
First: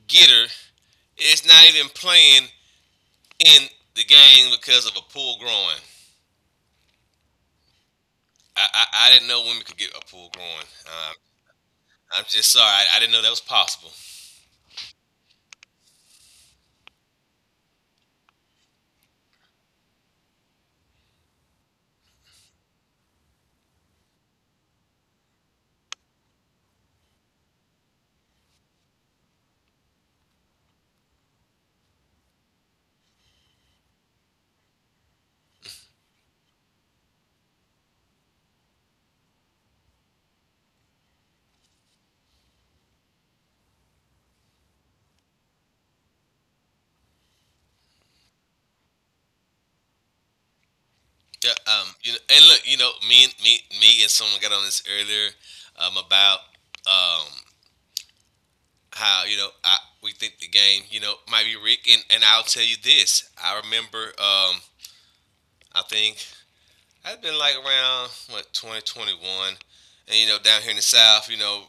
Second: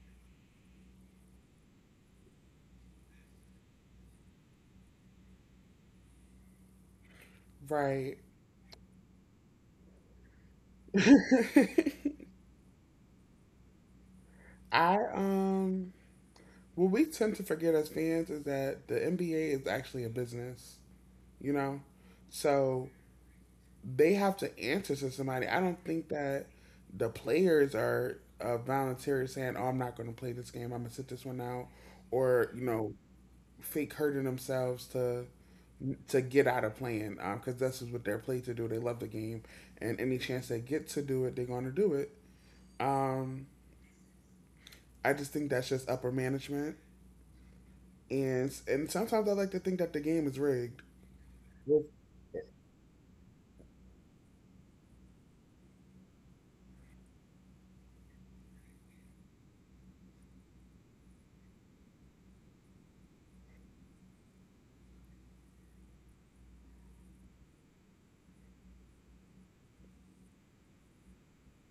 Speaker 2: getter is not even playing in the game because of a pulled groin.
Speaker 1: Right.
Speaker 2: I didn't know women could get a pulled groin.
Speaker 1: (laughs)
Speaker 2: I'm just sorry. I didn't know that was possible.
Speaker 1: I, um, What we tend to forget as fans is that the NBA is actually a business, you know? So they have to answer to somebody. I don't think that the players are volunteering saying, oh, I'm not going to play this game. I'm going to sit this one out. Or, fake hurting themselves to get out of playing because that's what they're played to do. They love the game. And any chance they get to do it, they're going to do it. Um, I just think that's just upper management. And sometimes I like to think that the game is rigged.
Speaker 2: Yeah, you know, and look, you know, me and someone got on this earlier, about um, how you know we think the game, you know, might be rigged, and I'll tell you this: I remember, I think I've been like around what, 2021, and you know down here in the South, you know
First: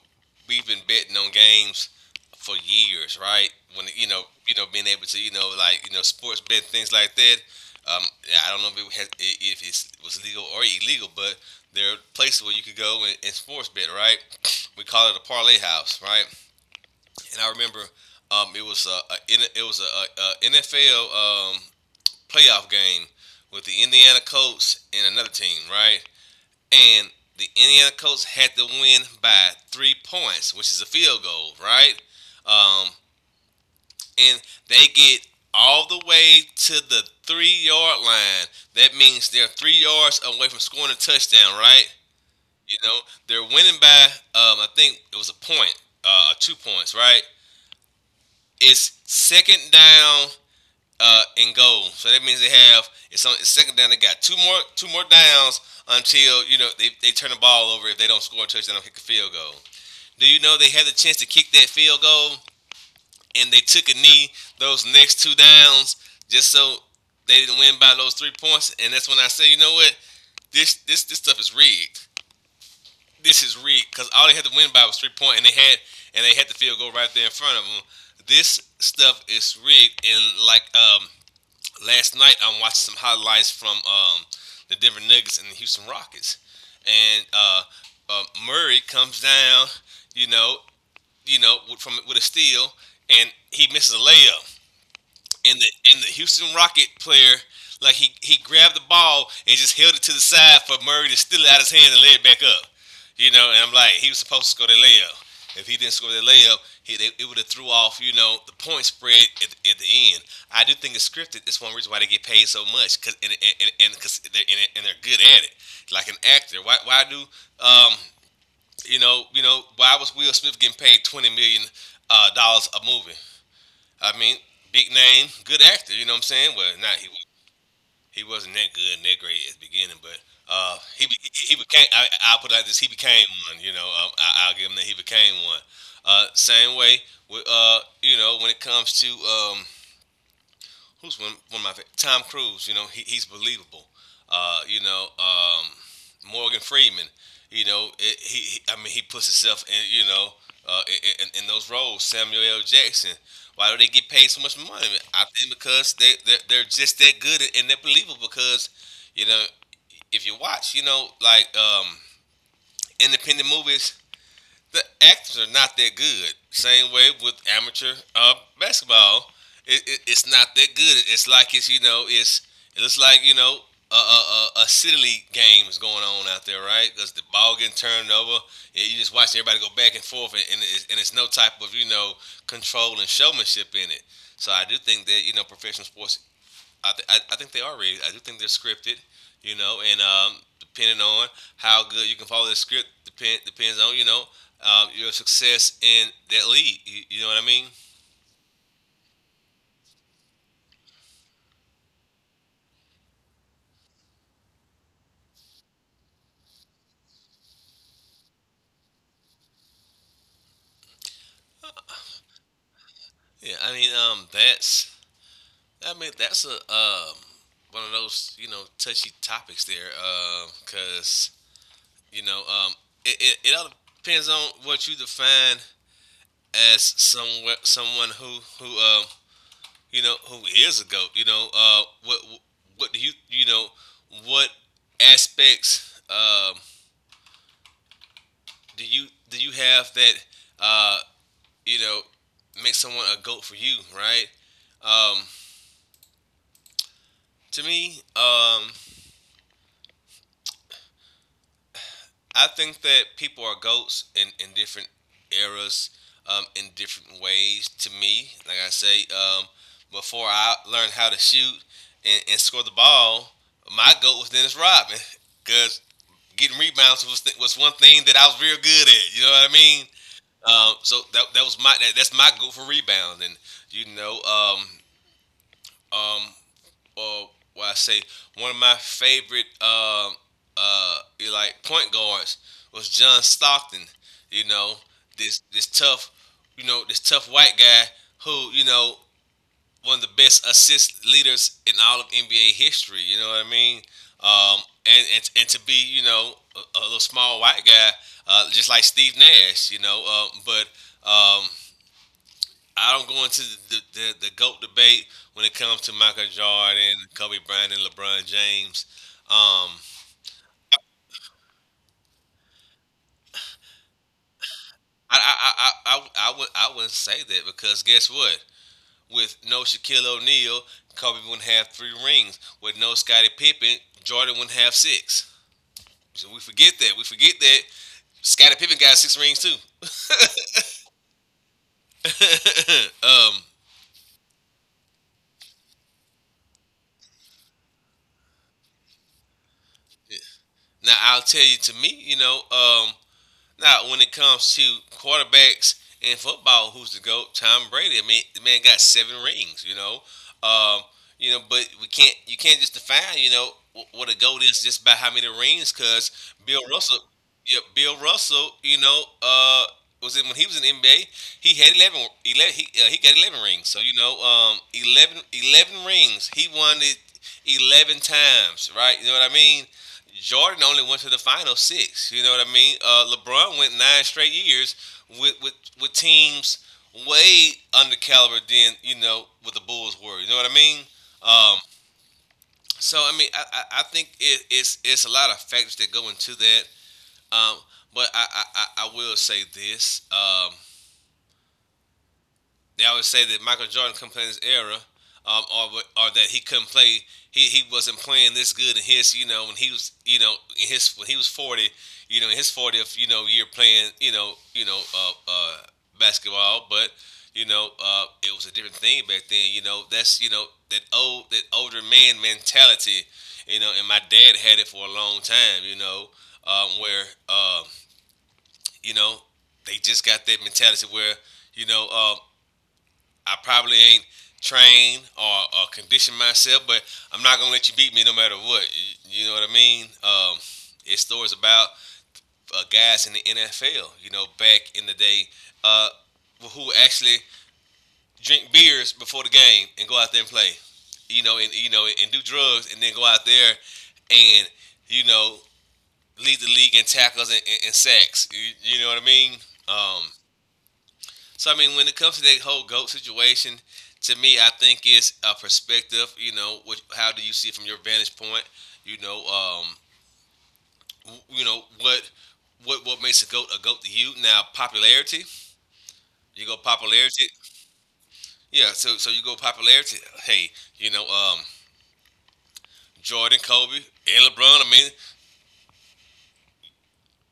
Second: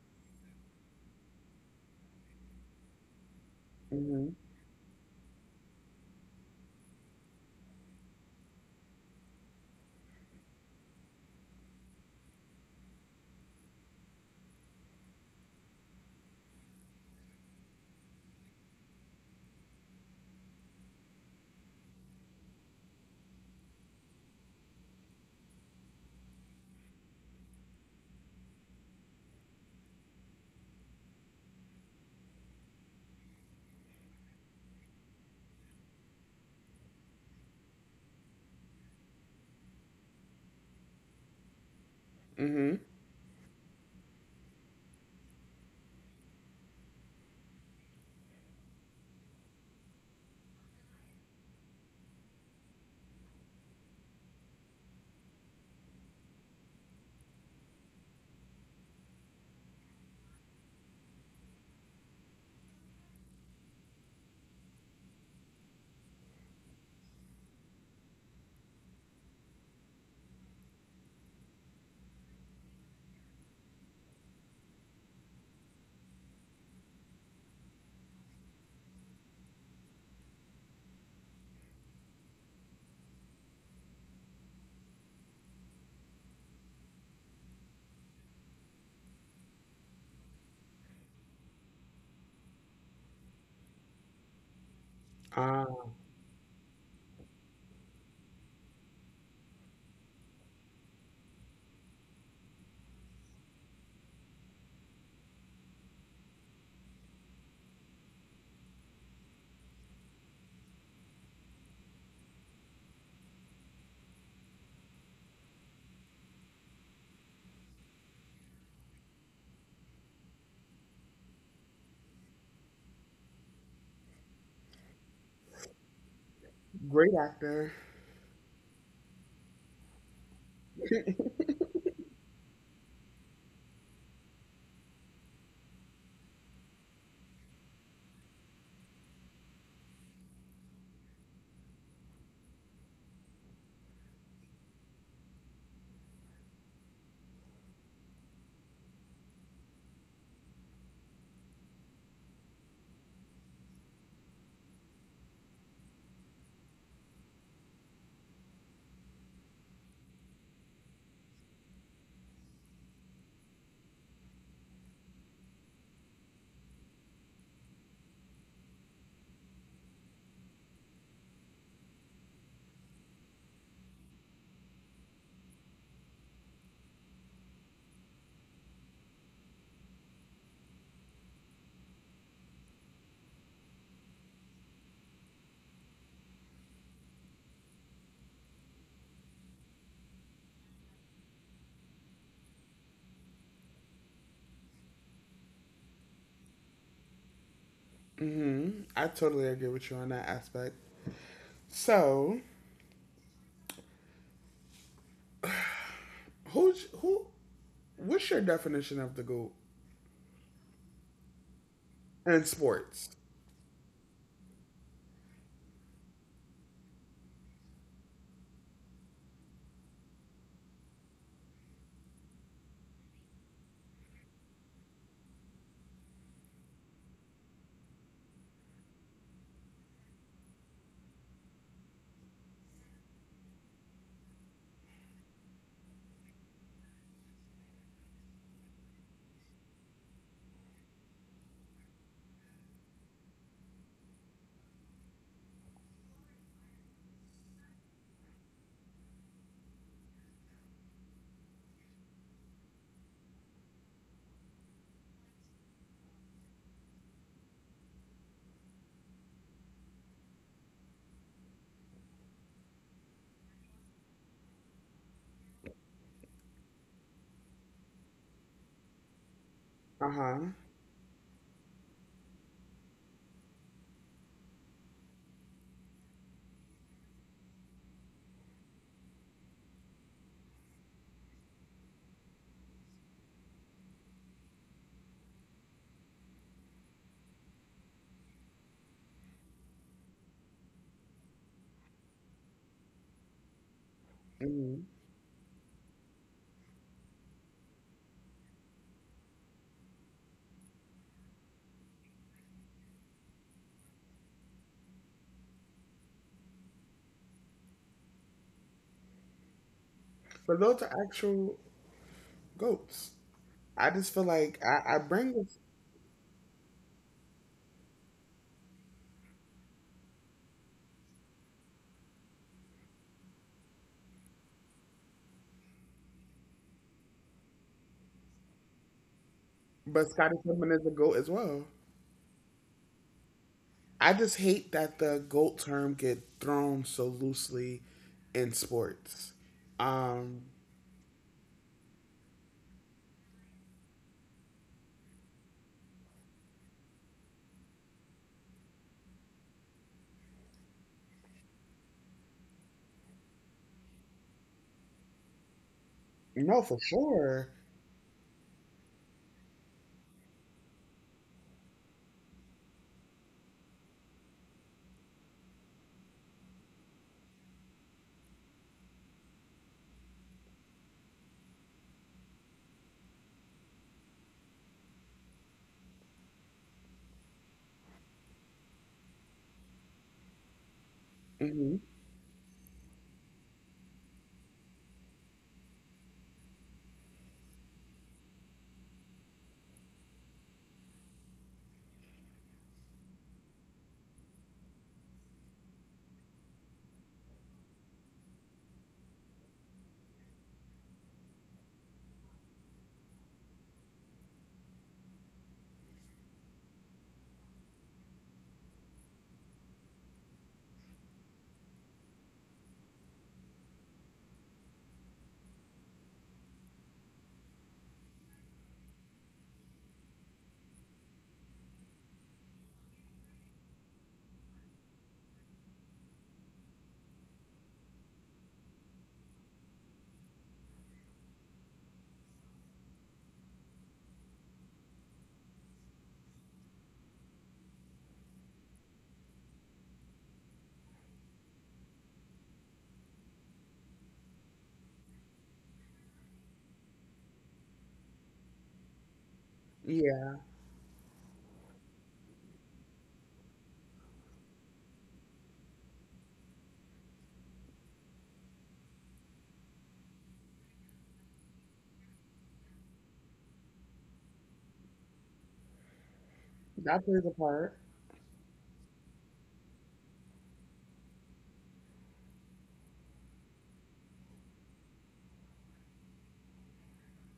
Speaker 2: we've been betting on games for years, right? When
Speaker 1: Hmm.
Speaker 2: you know being able to you know like you know sports bet things like that. Yeah, I don't know if it, has, if it was legal or illegal, but there are places where you could go and sports bet, right? (sniffs) We call it a parlay house, right? And I remember it was a NFL um, playoff game with the Indiana Colts and another team, right? And the Indiana Colts had to win by 3 points, which is a field goal, right? Um, and they get all the way to the 3 yard line. That means they're 3 yards away from scoring a touchdown, right?
Speaker 1: Hmm.
Speaker 2: You know, they're winning by, I think it was a point, 2 points, right? It's second down, in goal. So that means they have, it's on, it's second down. They got two more, downs until you know they turn the ball over if they don't score a touchdown, not kick a field goal. Do you know they had the chance to kick that field goal, and they took a knee those next two downs just so they didn't win by those 3 points? And that's when I say, you know what, this stuff is rigged. This is rigged because all they had to win by was 3 point, points, and they had, the field goal right there in front of them. This stuff is rigged. And like last night I'm watching some highlights from the Denver Nuggets and the Houston Rockets, and Murray comes down, you know, you know, with- from with a steal, and he misses a layup, and
Speaker 1: Ah,
Speaker 2: the Houston Rocket player, like he grabbed the ball and just held it to the side for Murray to steal it out of his hand and lay it back up. You know, and I'm like, he was supposed to score that layup. If he didn't score that layup, it would have threw off, you know, the point spread at the end. I do think it's scripted. It's one reason why they get paid so much, cause, cause they're, and they're good at it. Like an actor. Why do um you know why was Will Smith getting paid 20 million dollars, a movie? I mean, big name, good actor. You know what I'm saying? Well, not, he
Speaker 1: great actor.
Speaker 2: he wasn't that good and that great at the beginning, but he became. I'll put it like this: he became one. You know, I'll give him that he became one. Same way with you know, when it comes to who's one, one of my favorite? Tom Cruise. You know, he, he's believable. Morgan Freeman. You know, it, he, he. I mean, he puts himself in in those roles. Samuel L. Jackson. Why do they get paid so much money? I think because they're just that good and they're believable. Because you know, if you watch, independent movies, the actors are not that good. Same way with amateur basketball, it's not that good. It's like it's you know it's it looks like you know a city league game is going on out there, right? Because the ball getting turned over, yeah, you just watch everybody go back and forth, and and it's no type of control and showmanship in it. So I do think that professional sports I think they are rigged. I do think they're scripted, you know, and depending on how good you can follow the script, depends on, your success in that league. You know what I mean?
Speaker 1: Hmm. I totally agree with you on that aspect. So, who's who? What's your definition of the goat in sports?
Speaker 2: Yeah, I mean, I mean, that's one of those, you know, touchy topics there, because, you know, um, it all depends on what you define as someone who, you know, who is a goat. You know, what do you you know what aspects do you have that uh, you know make someone a goat for you, right? Um, to me, I think that people are goats in different eras, in different ways. To me, like I say, before I learned how to shoot and score the ball, my goat was Dennis Rodman because getting rebounds was was one thing that I was real good at. You know what I mean?
Speaker 1: Uh huh.
Speaker 2: That's my goal for rebounds, and you know, um, um, or what I say, one of my favorite uh, like point guards was John Stockton. You know, this tough, you know, this tough white guy who one of the best assist leaders in all of NBA history. You know what I mean? Um,
Speaker 1: Hmm.
Speaker 2: and to be a little small white guy, just like Steve Nash. You know, but um, I don't go into the goat debate when it comes to Michael Jordan, Kobe Bryant, and LeBron James. Um,
Speaker 1: But those are actual goats. I just feel like I bring this,
Speaker 2: I would I wouldn't say that because guess what? With no Shaquille O'Neal, Kobe wouldn't have 3 rings. With no Scottie Pippen, Jordan wouldn't have 6. So we forget that. We forget that Scottie Pippen got 6 rings too.
Speaker 1: but Scotty Pippen is a goat as well.
Speaker 2: (laughs) um,
Speaker 1: I just hate that the goat term get thrown so loosely in sports. Um,
Speaker 2: Now I'll tell you. To me, now, when it comes to quarterbacks in football, who's the goat? Tom Brady. I mean, the man got 7 rings. Um, you know, but we can't. You can't just define. You know, what a goat is just by how many rings. Because
Speaker 1: no,
Speaker 2: Bill
Speaker 1: for
Speaker 2: Russell,
Speaker 1: sure.
Speaker 2: yeah, Bill Russell. Was it when he was in the NBA? He had 11, 11, he got 11 rings. So you know, 11, eleven rings. He won it 11 times. Right? You know what I mean? Jordan only went to the final 6. You know what I mean? LeBron went 9 straight years with with with teams way under caliber than what the Bulls were. You know what I mean? Um, I mean, think it's a lot of factors that go into that. Um, but I, I will say this: they always say that Michael Jordan couldn't play in this era, um, or or that he couldn't play. He wasn't playing this good in his when he was you know in his when he was 40, in his fortieth, year playing, basketball, but it was a different thing back then. You know, that's that old, that older man mentality. You know, and my dad had it for a long time. You know, where uh, you know they just got that mentality where you know um, I probably ain't trained or conditioned myself, but I'm not gonna let you beat me no matter what. You know what I mean? It's stories about guys in the NFL. You know, back in the day, uh, who actually drink beers before the game and go out there and play. You know, and and do drugs and then go out there and you know lead the league in tackles and sacks. You know what I mean? Um,
Speaker 1: Yeah,
Speaker 2: I mean, when it comes to that whole goat situation, to me, I think it's a perspective. You know, how do you see it from your vantage point? You know, um, w- you know what what makes a goat to you? Now, popularity. You go
Speaker 1: that plays a
Speaker 2: popularity.
Speaker 1: part.
Speaker 2: Yeah. So you go popularity. Hey, you know, um, Jordan, Kobe, and LeBron. I mean,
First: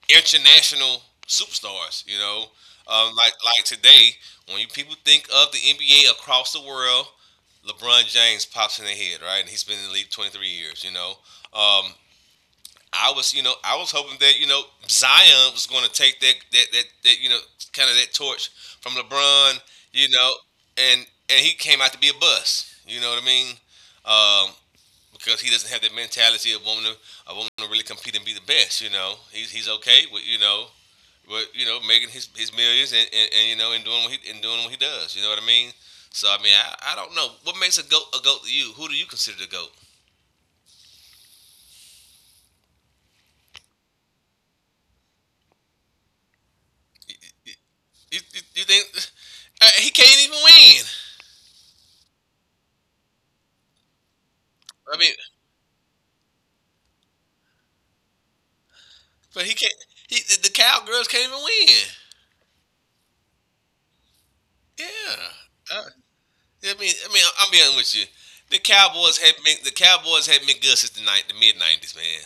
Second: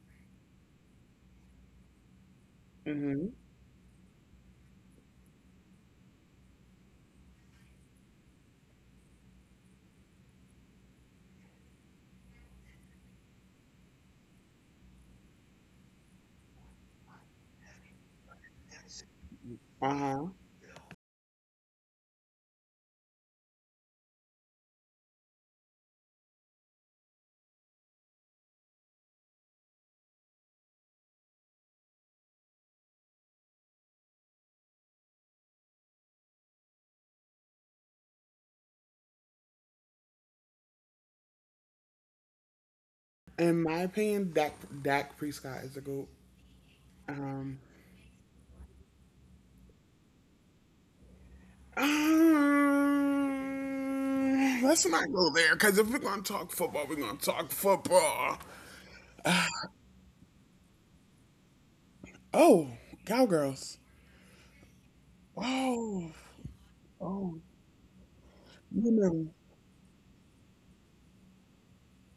Speaker 2: international superstars. Like
Speaker 1: Mhm.
Speaker 2: today, when you people think of the NBA across the world, LeBron James pops in their head, right? And he's been in the league 23 years. Um, I was, I was hoping that Zion was going to take that, kind of, that torch from LeBron.
Speaker 1: Uh
Speaker 2: You
Speaker 1: huh.
Speaker 2: know, and and he came out to be a bust. You know what I mean? Um, because he doesn't have that mentality of wanting to really compete and be the best. You know, he's okay with making his millions, and and doing what he and doing what he does. You know what I mean? I mean, I don't know what makes a goat to you. Who do you consider the goat?
Speaker 1: In my opinion, Dak Prescott is a goat. Um,
Speaker 2: You think (laughs) he can't even win?
Speaker 1: let's
Speaker 2: I mean,
Speaker 1: not go there because if we're gonna talk football, we're gonna talk football.
Speaker 2: but he can't. The cowgirls can't even win.
Speaker 1: Oh, cowgirls.
Speaker 2: Yeah,
Speaker 1: Oh,
Speaker 2: I mean,
Speaker 1: oh,
Speaker 2: I'm being with you. The
Speaker 1: you
Speaker 2: Cowboys had
Speaker 1: know,
Speaker 2: been the Cowboys had been good since the mid '90s, man.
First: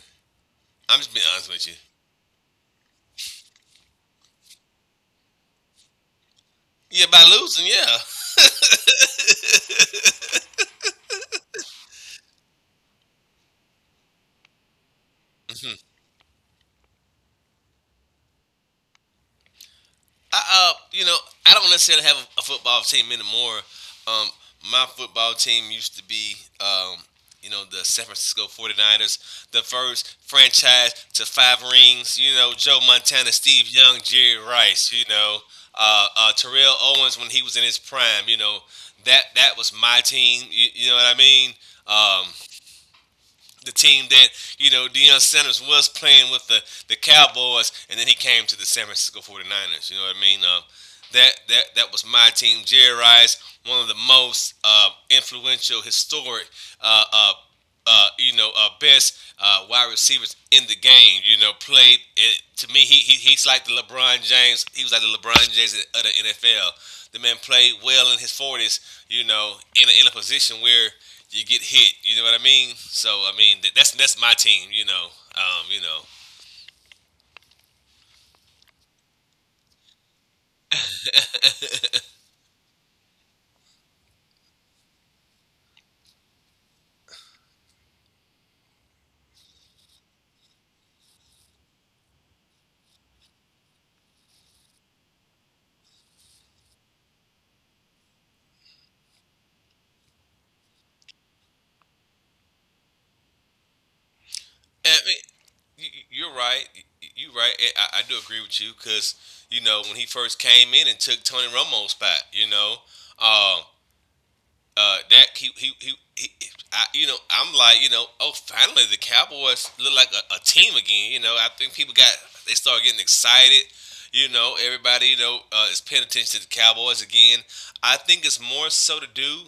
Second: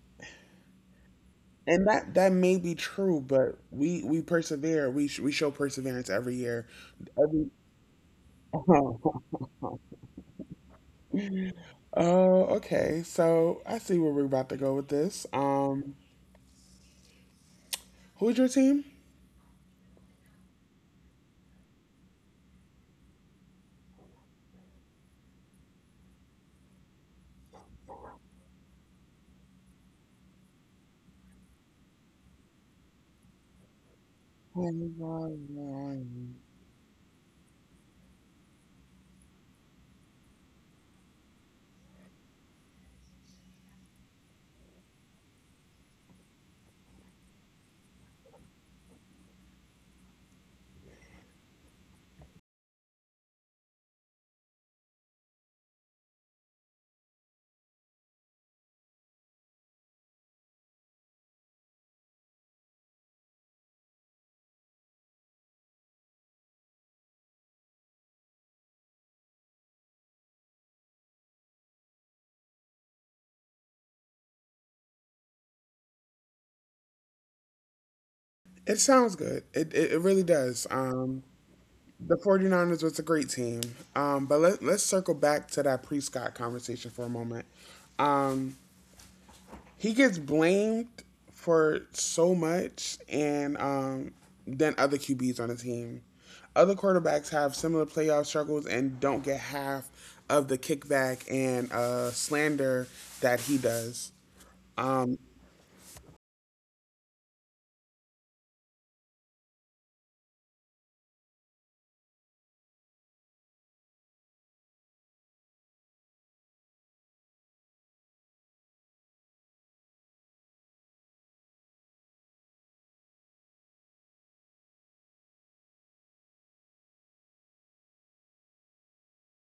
Speaker 2: I'm just being honest with you.
Speaker 1: and that may be true, but we persevere. We show perseverance every year.
Speaker 2: Yeah, by
Speaker 1: Every
Speaker 2: losing, yeah.
Speaker 1: (laughs) Oh, okay. So I see where we're about to go with this. Who's your team?
Speaker 2: I, uh, you know, I don't necessarily have a football team anymore. Um, my football team used to be, the San Francisco Forty ers, the first franchise to 5 rings. You know, Joe Montana, Steve Young, Jerry Rice. Terrell Owens when he was in his prime. You know, that that was my team. You know what I mean? Um, the team that Deion Sanders was playing with, the Cowboys, and then he came to the San Francisco Forty ers. You know what I mean? That was my team. Jerry Rice, one of the most influential, historic uh, uh, best wide receivers in the game. You know, played it, to me. He's like the LeBron James. He was like the LeBron James of the NFL. The man played well in his forties. You know, in a position where you get hit. You know what I mean? So I mean, that's my team. Um, you know.
Speaker 1: It sounds good. It really does. The 49ers was a great team. But let's circle back to that pre-Scott conversation for a moment. Um, he gets blamed for so much and than other QBs on the team. Other quarterbacks have similar playoff struggles and don't get half of the kickback and slander that he does.
Speaker 2: And, I
Speaker 1: Um,
Speaker 2: mean, you- you're right. You're right. I do agree with you because when he first came in and took Tony Romo's spot. You know, um, that he he. He I, you know, I'm like, oh, finally the Cowboys look like a team again. You know, I think people got, they started getting excited, everybody, is paying attention to the Cowboys again. I think it's more so to do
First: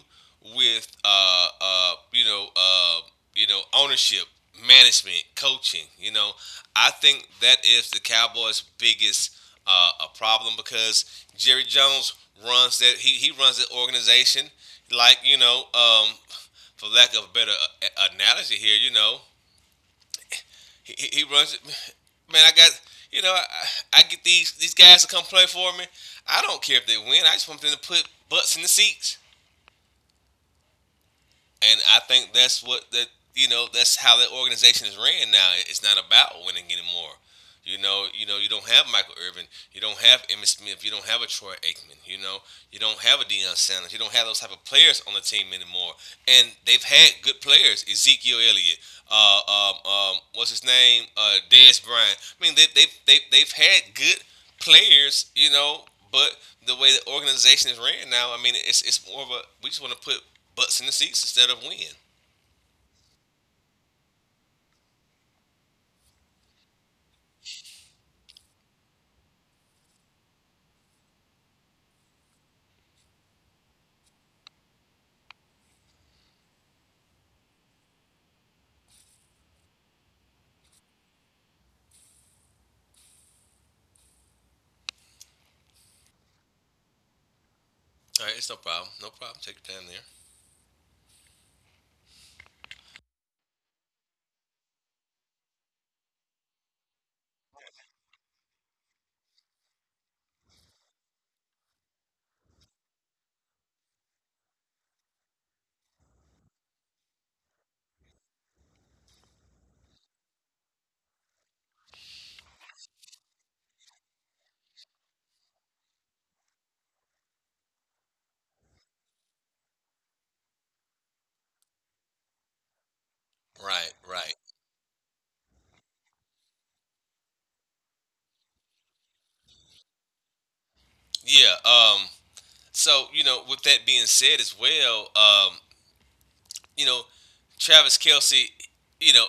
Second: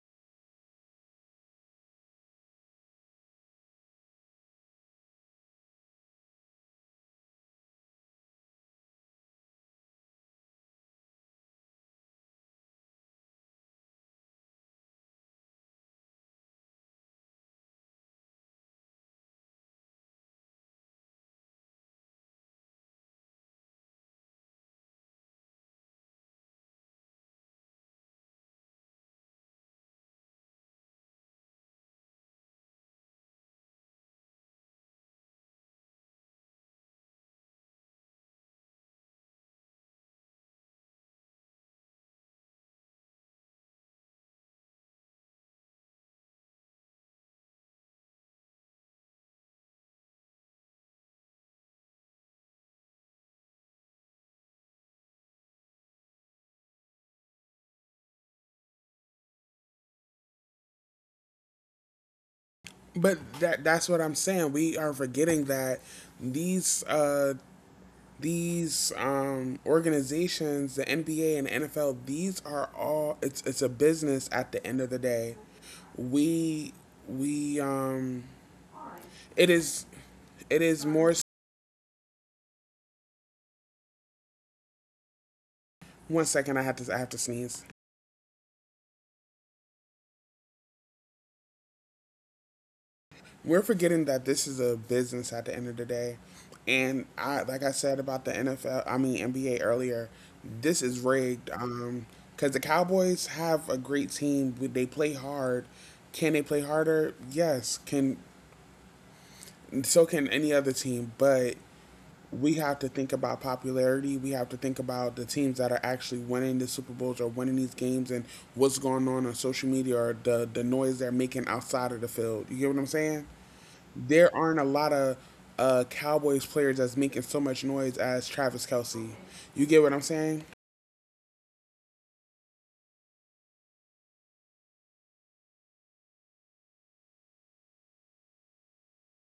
Speaker 2: with, ownership, management, coaching. You know, I think that is the Cowboys' biggest a problem because Jerry Jones runs that, he runs that organization like, for lack of a better analogy here, you know, he runs it, man. I got you know, I get these guys to come play for me. I don't care if they win. I just want them to put butts in the seats, and I think that's what, that's how that organization is ran now. It's not about winning anymore. You know, you don't have Michael Irvin, you don't have Emmitt Smith, you don't have a Troy Aikman, you know, you don't have a Deion Sanders, you don't have those type of players on the team anymore. And they've had good players, Ezekiel Elliott, what's his name, Dez Bryant. I mean, they've had good players, you know, but the way the organization is ran now, I mean, it's more of a we just want to put butts in the seats instead of win.
Speaker 1: but that's what I'm saying. We are forgetting that these uh, these organizations, the NBA and NFL, these are all it's a business at the end of the day. We we It is. It is more. One second, I have to. I have to sneeze.
Speaker 2: All right, it's no problem, no problem. Take your time there.
Speaker 1: We're forgetting that this is a business at the end of the day, and I like I said about the NFL. I mean NBA earlier. This is rigged. Because the Cowboys have a great team. They play hard. Can they play harder? Yes. Can so can any other team, but we have to think about popularity. We have to think about the teams that are actually winning the Super Bowls or winning these games and what's going on social media or the noise they're making outside of the field. You get what I'm saying?
Speaker 2: Right,
Speaker 1: There
Speaker 2: right.
Speaker 1: aren't a lot of Cowboys players that's making so much noise as Travis Kelsey. You get what I'm saying?
Speaker 2: Yeah. So you know, with that being said as well, you know, Travis Kelsey, you know,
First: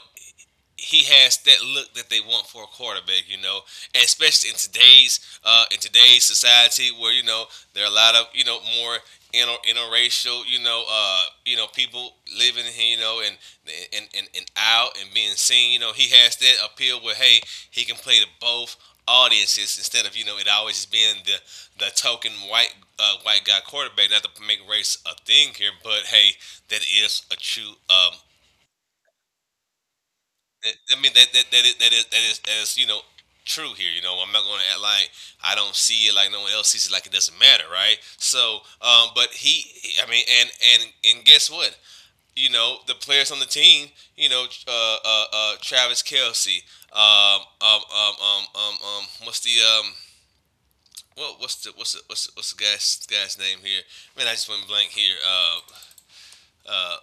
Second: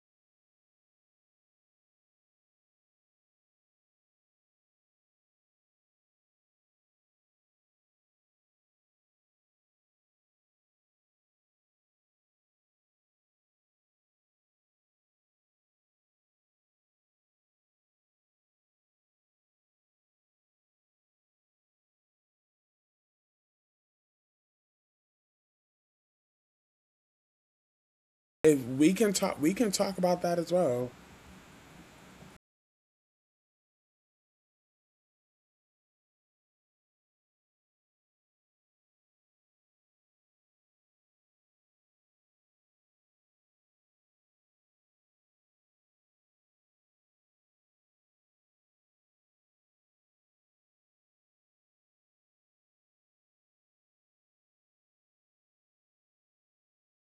Speaker 2: he has that look that they want for a quarterback, you know, and especially in today's society where you know there are a lot of you know more interracial you know people living here, you know, and and out and being seen, you know, he has that appeal where hey he can play to both audiences instead of you know it always just being the token white white guy quarterback. Not to make race a thing here, but hey, that is a true
Speaker 1: If we can talk, we can talk about that as well.
Speaker 2: I mean that that that is, that is that is that is you know true here. You know, I'm not going to act like I don't see it like no one else sees it like it doesn't matter, right? So, but I mean, and guess what? You know, the players on the team, you know, Travis Kelsey, what's the Well, what's the guy's name here? Man, I just went blank here. Uh,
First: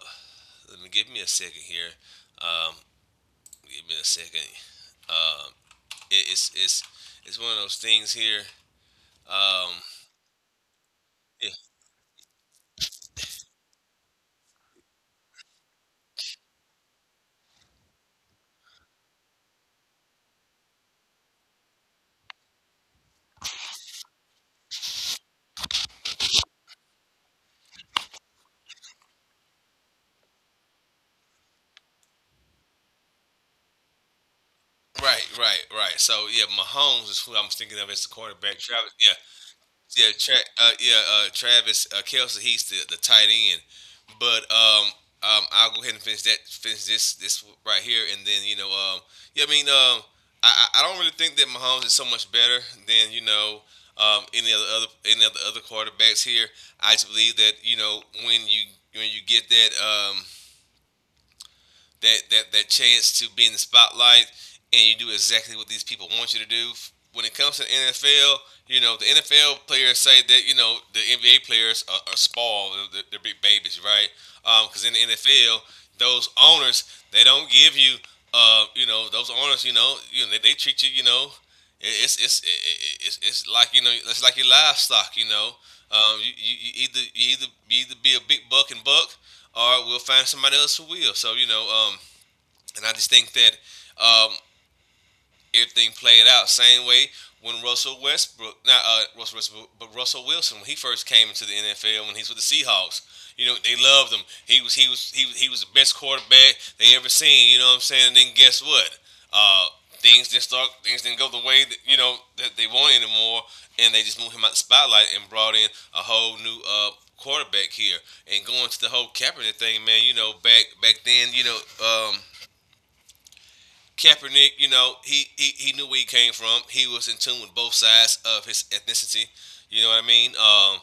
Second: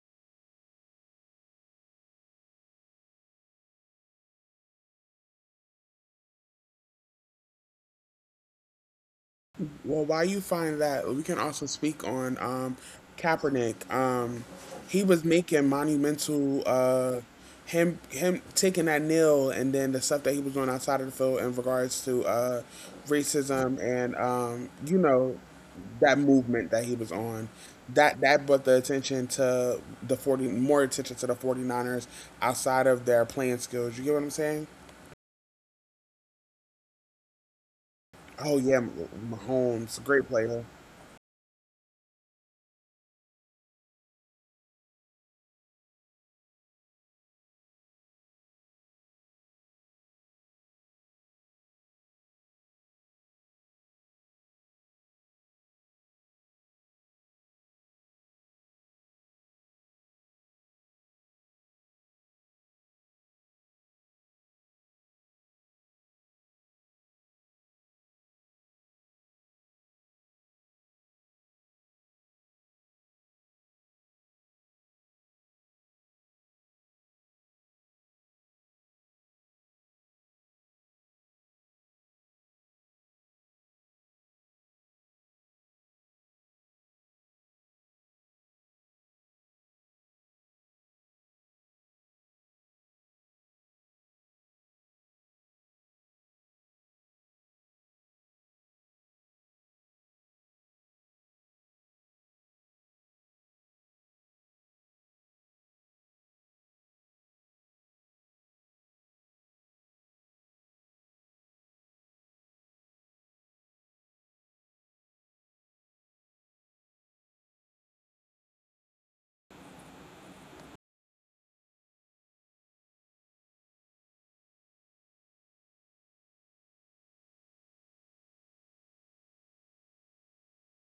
Speaker 2: let me give me a second here. Um, give me a second. Um, it's it's one of those things here. Um,
Speaker 1: Well, while you find that, we can
Speaker 2: yeah,
Speaker 1: also speak on Kaepernick. He was making monumental him taking that kneel, and then the stuff that he was doing outside of the field in regards to racism and that movement that he was on. That brought the attention to the forty more attention to the 49ers outside of their playing skills. You get what I'm saying?
Speaker 2: right, right, right. So yeah, Mahomes is who I'm thinking of as the
Speaker 1: Oh
Speaker 2: quarterback.
Speaker 1: yeah,
Speaker 2: Travis, yeah,
Speaker 1: Mahomes,
Speaker 2: yeah,
Speaker 1: great player.
Speaker 2: Travis Kelsey. He's the tight end. But I'll go ahead and finish that, finish this right here, and then you know, yeah, I mean, I don't really think that Mahomes is so much better than you know. Any of the other any of the other quarterbacks here, I just believe that you know when you get that um, that chance to be in the spotlight, and you do exactly what these people want you to do. When it comes to the NFL, you know the NFL players say that you know the NBA players are, small, they're big babies, right? Because in the NFL, those owners they don't give you, you know, those owners, you know, they treat you, you know, it's it's it's like you know it's like your livestock you know you either you either be a big buck and buck or we'll find somebody else who will so you know and I just think that um, everything played out same way when Russell Westbrook, not Russell Westbrook, but Russell Wilson, when he first came into the NFL, when he was with the Seahawks, you know they loved him. He was the best quarterback they ever seen. You know what I'm saying? And then guess what? Uh, things didn't start. Things didn't go the way that you know that they wanted anymore, and they just moved him out the spotlight and brought in a whole new quarterback here. And going to the whole Kaepernick thing, man. You know, back then, you know. Kaepernick, you know, he he knew where he came from. He was in tune with both sides of his ethnicity. You know what I mean?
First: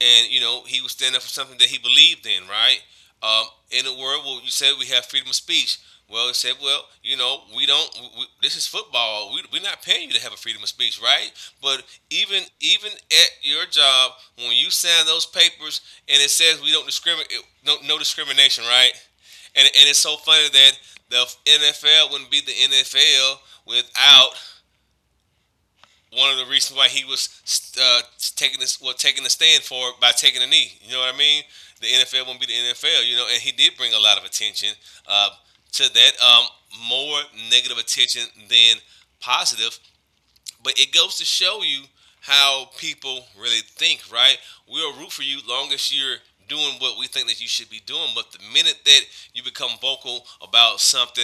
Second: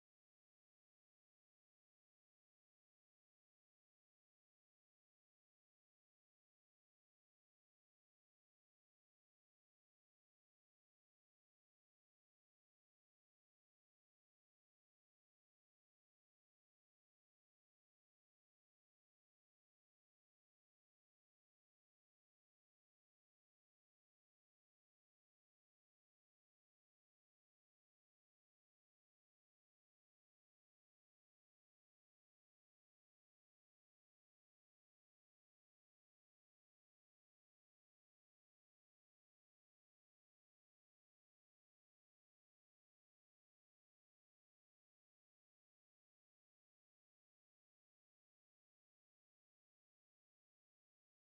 Speaker 2: And you know he was standing up for something that he believed in, right? Um, in a world where you said we have freedom of speech, well, he said, well, you know, we don't. This is football. We're not paying you to have a freedom of speech, right? But even at your job, when you sign those papers and it says we don't discriminate, no, no discrimination, right? And it's so funny that the NFL wouldn't be the NFL without one of the reasons why he was uh, taking this well taking the stand for it by taking a knee. You know what I mean? The NFL won't be the NFL, you know, and he did bring a lot of attention uh, to that. More negative attention than positive, but it goes to show you how people really think, right? We'll root for you long as you're doing what we think that you should be doing. But the minute that you become vocal about something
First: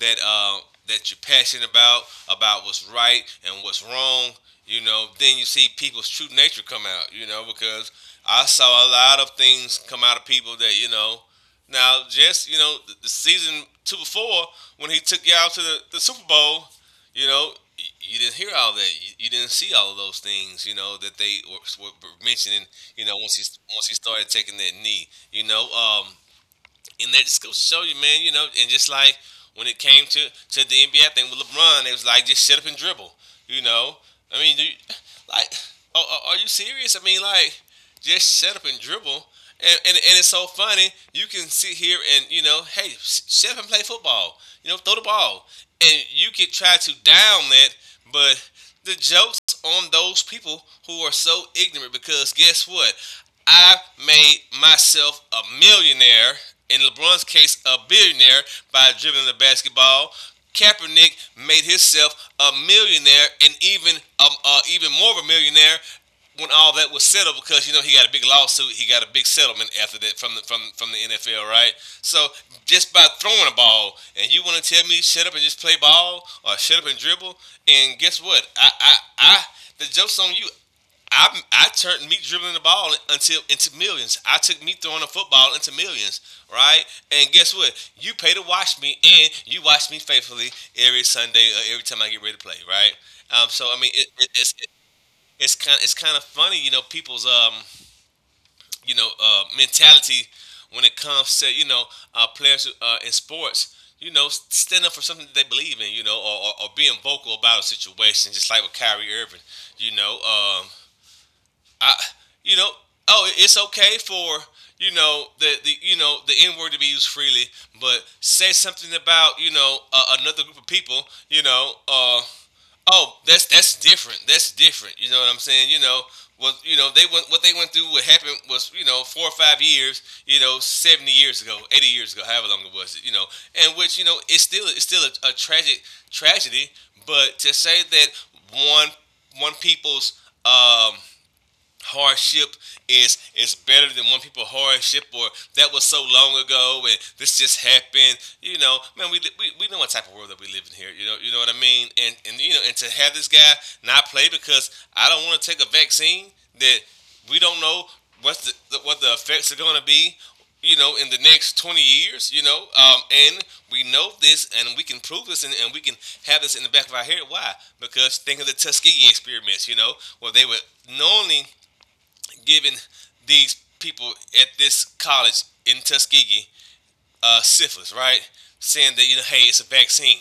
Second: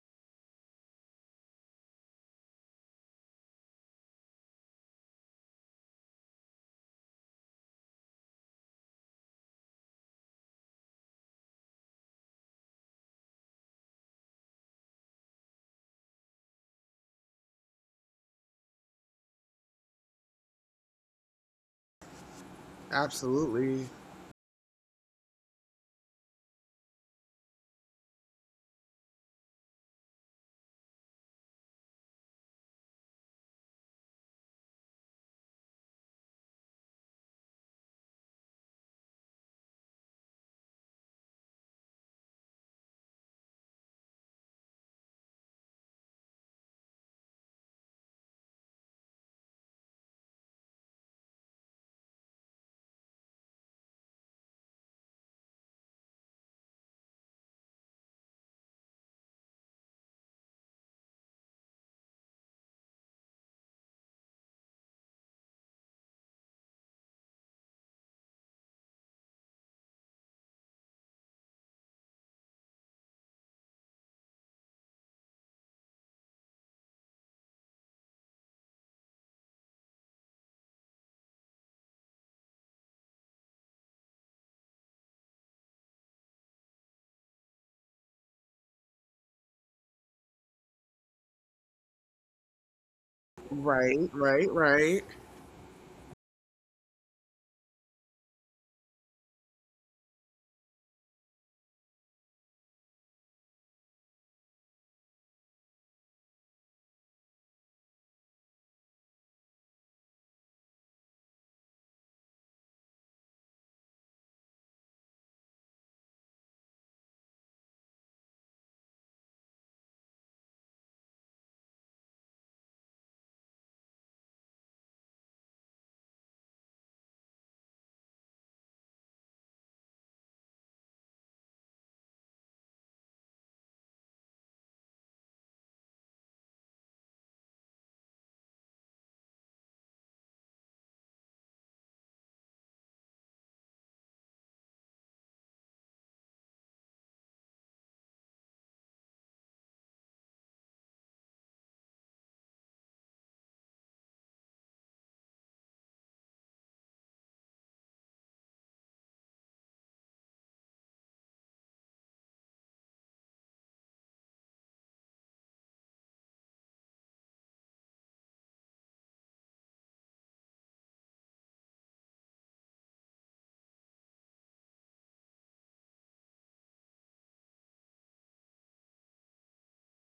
Speaker 2: that that you're passionate about what's right and what's wrong, you know, then you see people's true nature come out, you know, because I saw a lot of things come out of people that, you know, now just, you know, season two before when he took y'all to the Super Bowl, you know, you didn't hear all that. You didn't see all of those things, you know, that they were mentioning. You know,
Speaker 1: Absolutely.
Speaker 2: once he started taking that knee, you know, and that just goes to show you, man. You know, and just like when it came to the NBA thing with LeBron, they was like just shut up and dribble. You know, I mean, do you, like, you serious? I mean, like, just shut up and dribble. And it's so funny. You can sit here and you know, hey, shut up and play football. You know, throw the ball, and you could try to down that, but the jokes on those people who are so ignorant because guess what? I made myself a millionaire, in LeBron's case, a billionaire, by dribbling the basketball. Kaepernick made himself a millionaire and even even more of a millionaire when all that was settled because you know he got a big lawsuit, he got a big settlement after that from the from the NFL, right? So just by throwing a ball, and you want to tell me shut up and just play ball or shut up and dribble, and guess what? I the joke's on you. I turned me dribbling the ball until into millions. I took me throwing a football into millions, right? And guess what? You pay to watch me, and you watch me faithfully every Sunday or every time I get ready to play, right? So I mean,
Speaker 1: Right, right, right.
Speaker 2: it's kind of funny, you know, people's you know mentality when it comes to you know players who, in sports you know, stand up for something that they believe in, you know, or being vocal about a situation, just like with Kyrie Irving, you know, I, you know, oh, it's okay for you know the you know the N word to be used freely, but say something about you know another group of people, you know, oh, that's different. That's different. You know what I'm saying? You know, well, you know they went what they went through. What happened was you know 4 or 5 years, you know, 70 years ago, 80 years ago, however long it was, you know, and which you know it's still a tragic tragedy, but to say that one one people's hardship is better than one people hardship or that was so long ago and this just happened you know man we we know what type of world that we live in here you know what I mean and you know and to have this guy not play because I don't want to take a vaccine that we don't know what the what the effects are going to be you know in the next 20 years you know and we know this and we can prove this and we can have this in the back of our head why because think of the Tuskegee experiments you know where they would knowingly giving these people at this college in Tuskegee syphilis, right? Saying that you know, hey, it's a vaccine.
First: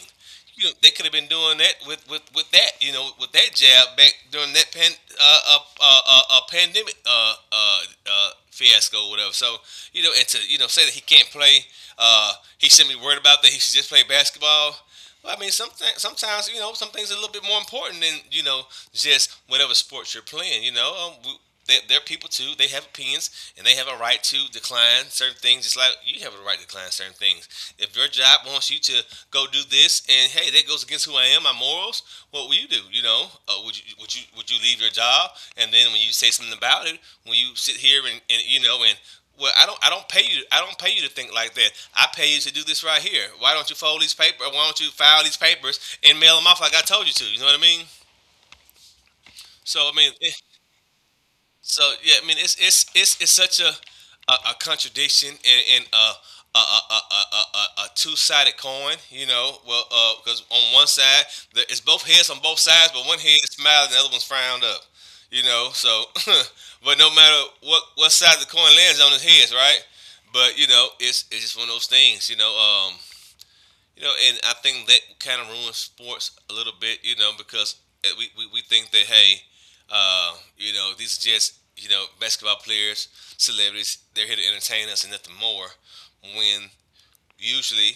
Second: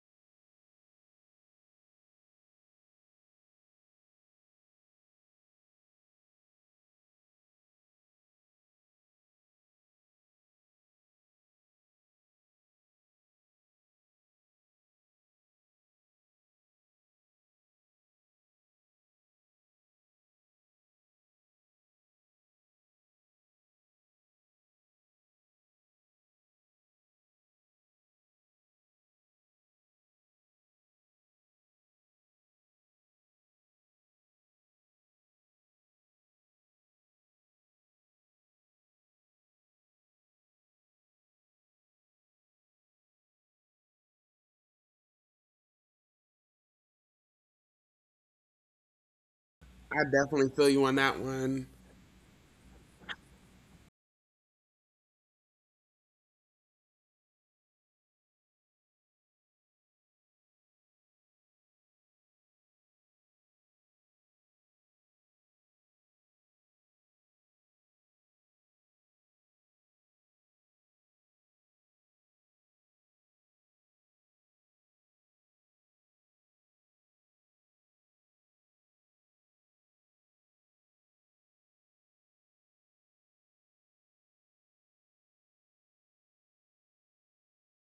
Speaker 2: You know, they could have been doing that with that, you know, with that jab back during that pandemic fiasco, or whatever. So you know, and to you know say that he can't play, uh, he shouldn't be worried about that. He should just play basketball. Well, I mean, sometimes you know some things are a little bit more important than you know just whatever sports you're playing. They, they're people too. They have opinions and they have a right to decline certain things, just like you have a right to decline certain things. If your job wants you to go do this, and hey, that goes against who I am, my morals. What will you do? You know, would you leave your job? And then when you say something about it, when you sit here and you know and well, I don't. I don't pay you. I don't pay you to think like that. I pay you to do this right here. Why don't you fold these papers? Why don't you file these papers and mail them off like I told you to? You know what I mean? So I
Speaker 1: I
Speaker 2: mean, it,
Speaker 1: definitely feel you on that one.
Speaker 2: so yeah, I mean it's such a a contradiction and a, a, a, a two sided coin, you know. Well, because on one side it's both heads on both sides, but one head is smiling, the other one's frowned up, you know. So, (laughs) but no matter what side the coin lands on, his heads, right? But you know, it's just one of those things, you know. Um, you know, and I think that kind of ruins sports a little bit, you know, because we think that, hey, you know, these are just, you know, basketball players, celebrities, they're here to entertain us and nothing more. When usually,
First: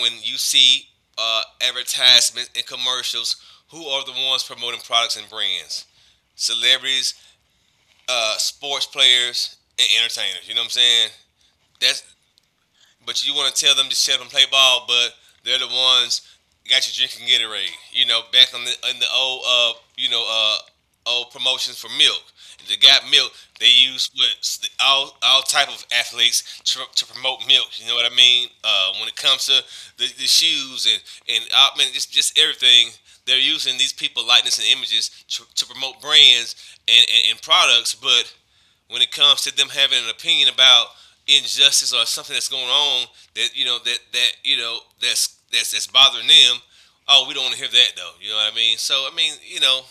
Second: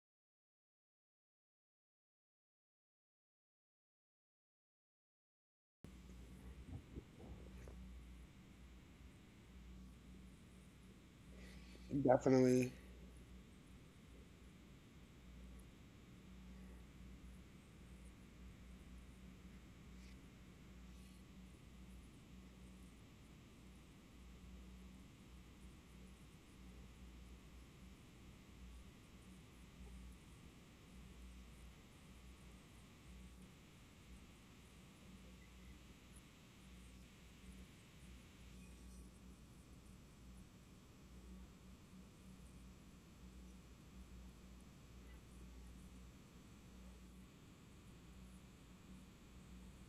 Speaker 2: when you see advertisements and commercials, who are the ones promoting products and brands? Celebrities, sports players, and entertainers. You know what I'm saying? That's
Speaker 1: Definitely.
Speaker 2: but you want to tell them to shut up and play ball, but they're the ones got you drinking Gatorade. You know, back on the in the old you know old promotions for milk. If they got milk, they use what all type of athletes to promote milk. You know what I mean? When it comes to the shoes and man, just everything, they're using these people likeness and images to promote brands and products, but when it comes to them having an opinion about injustice or something that's going on that you know that that you know that's bothering them. Oh, we don't want to hear that though. You know what I mean? So I mean, you know,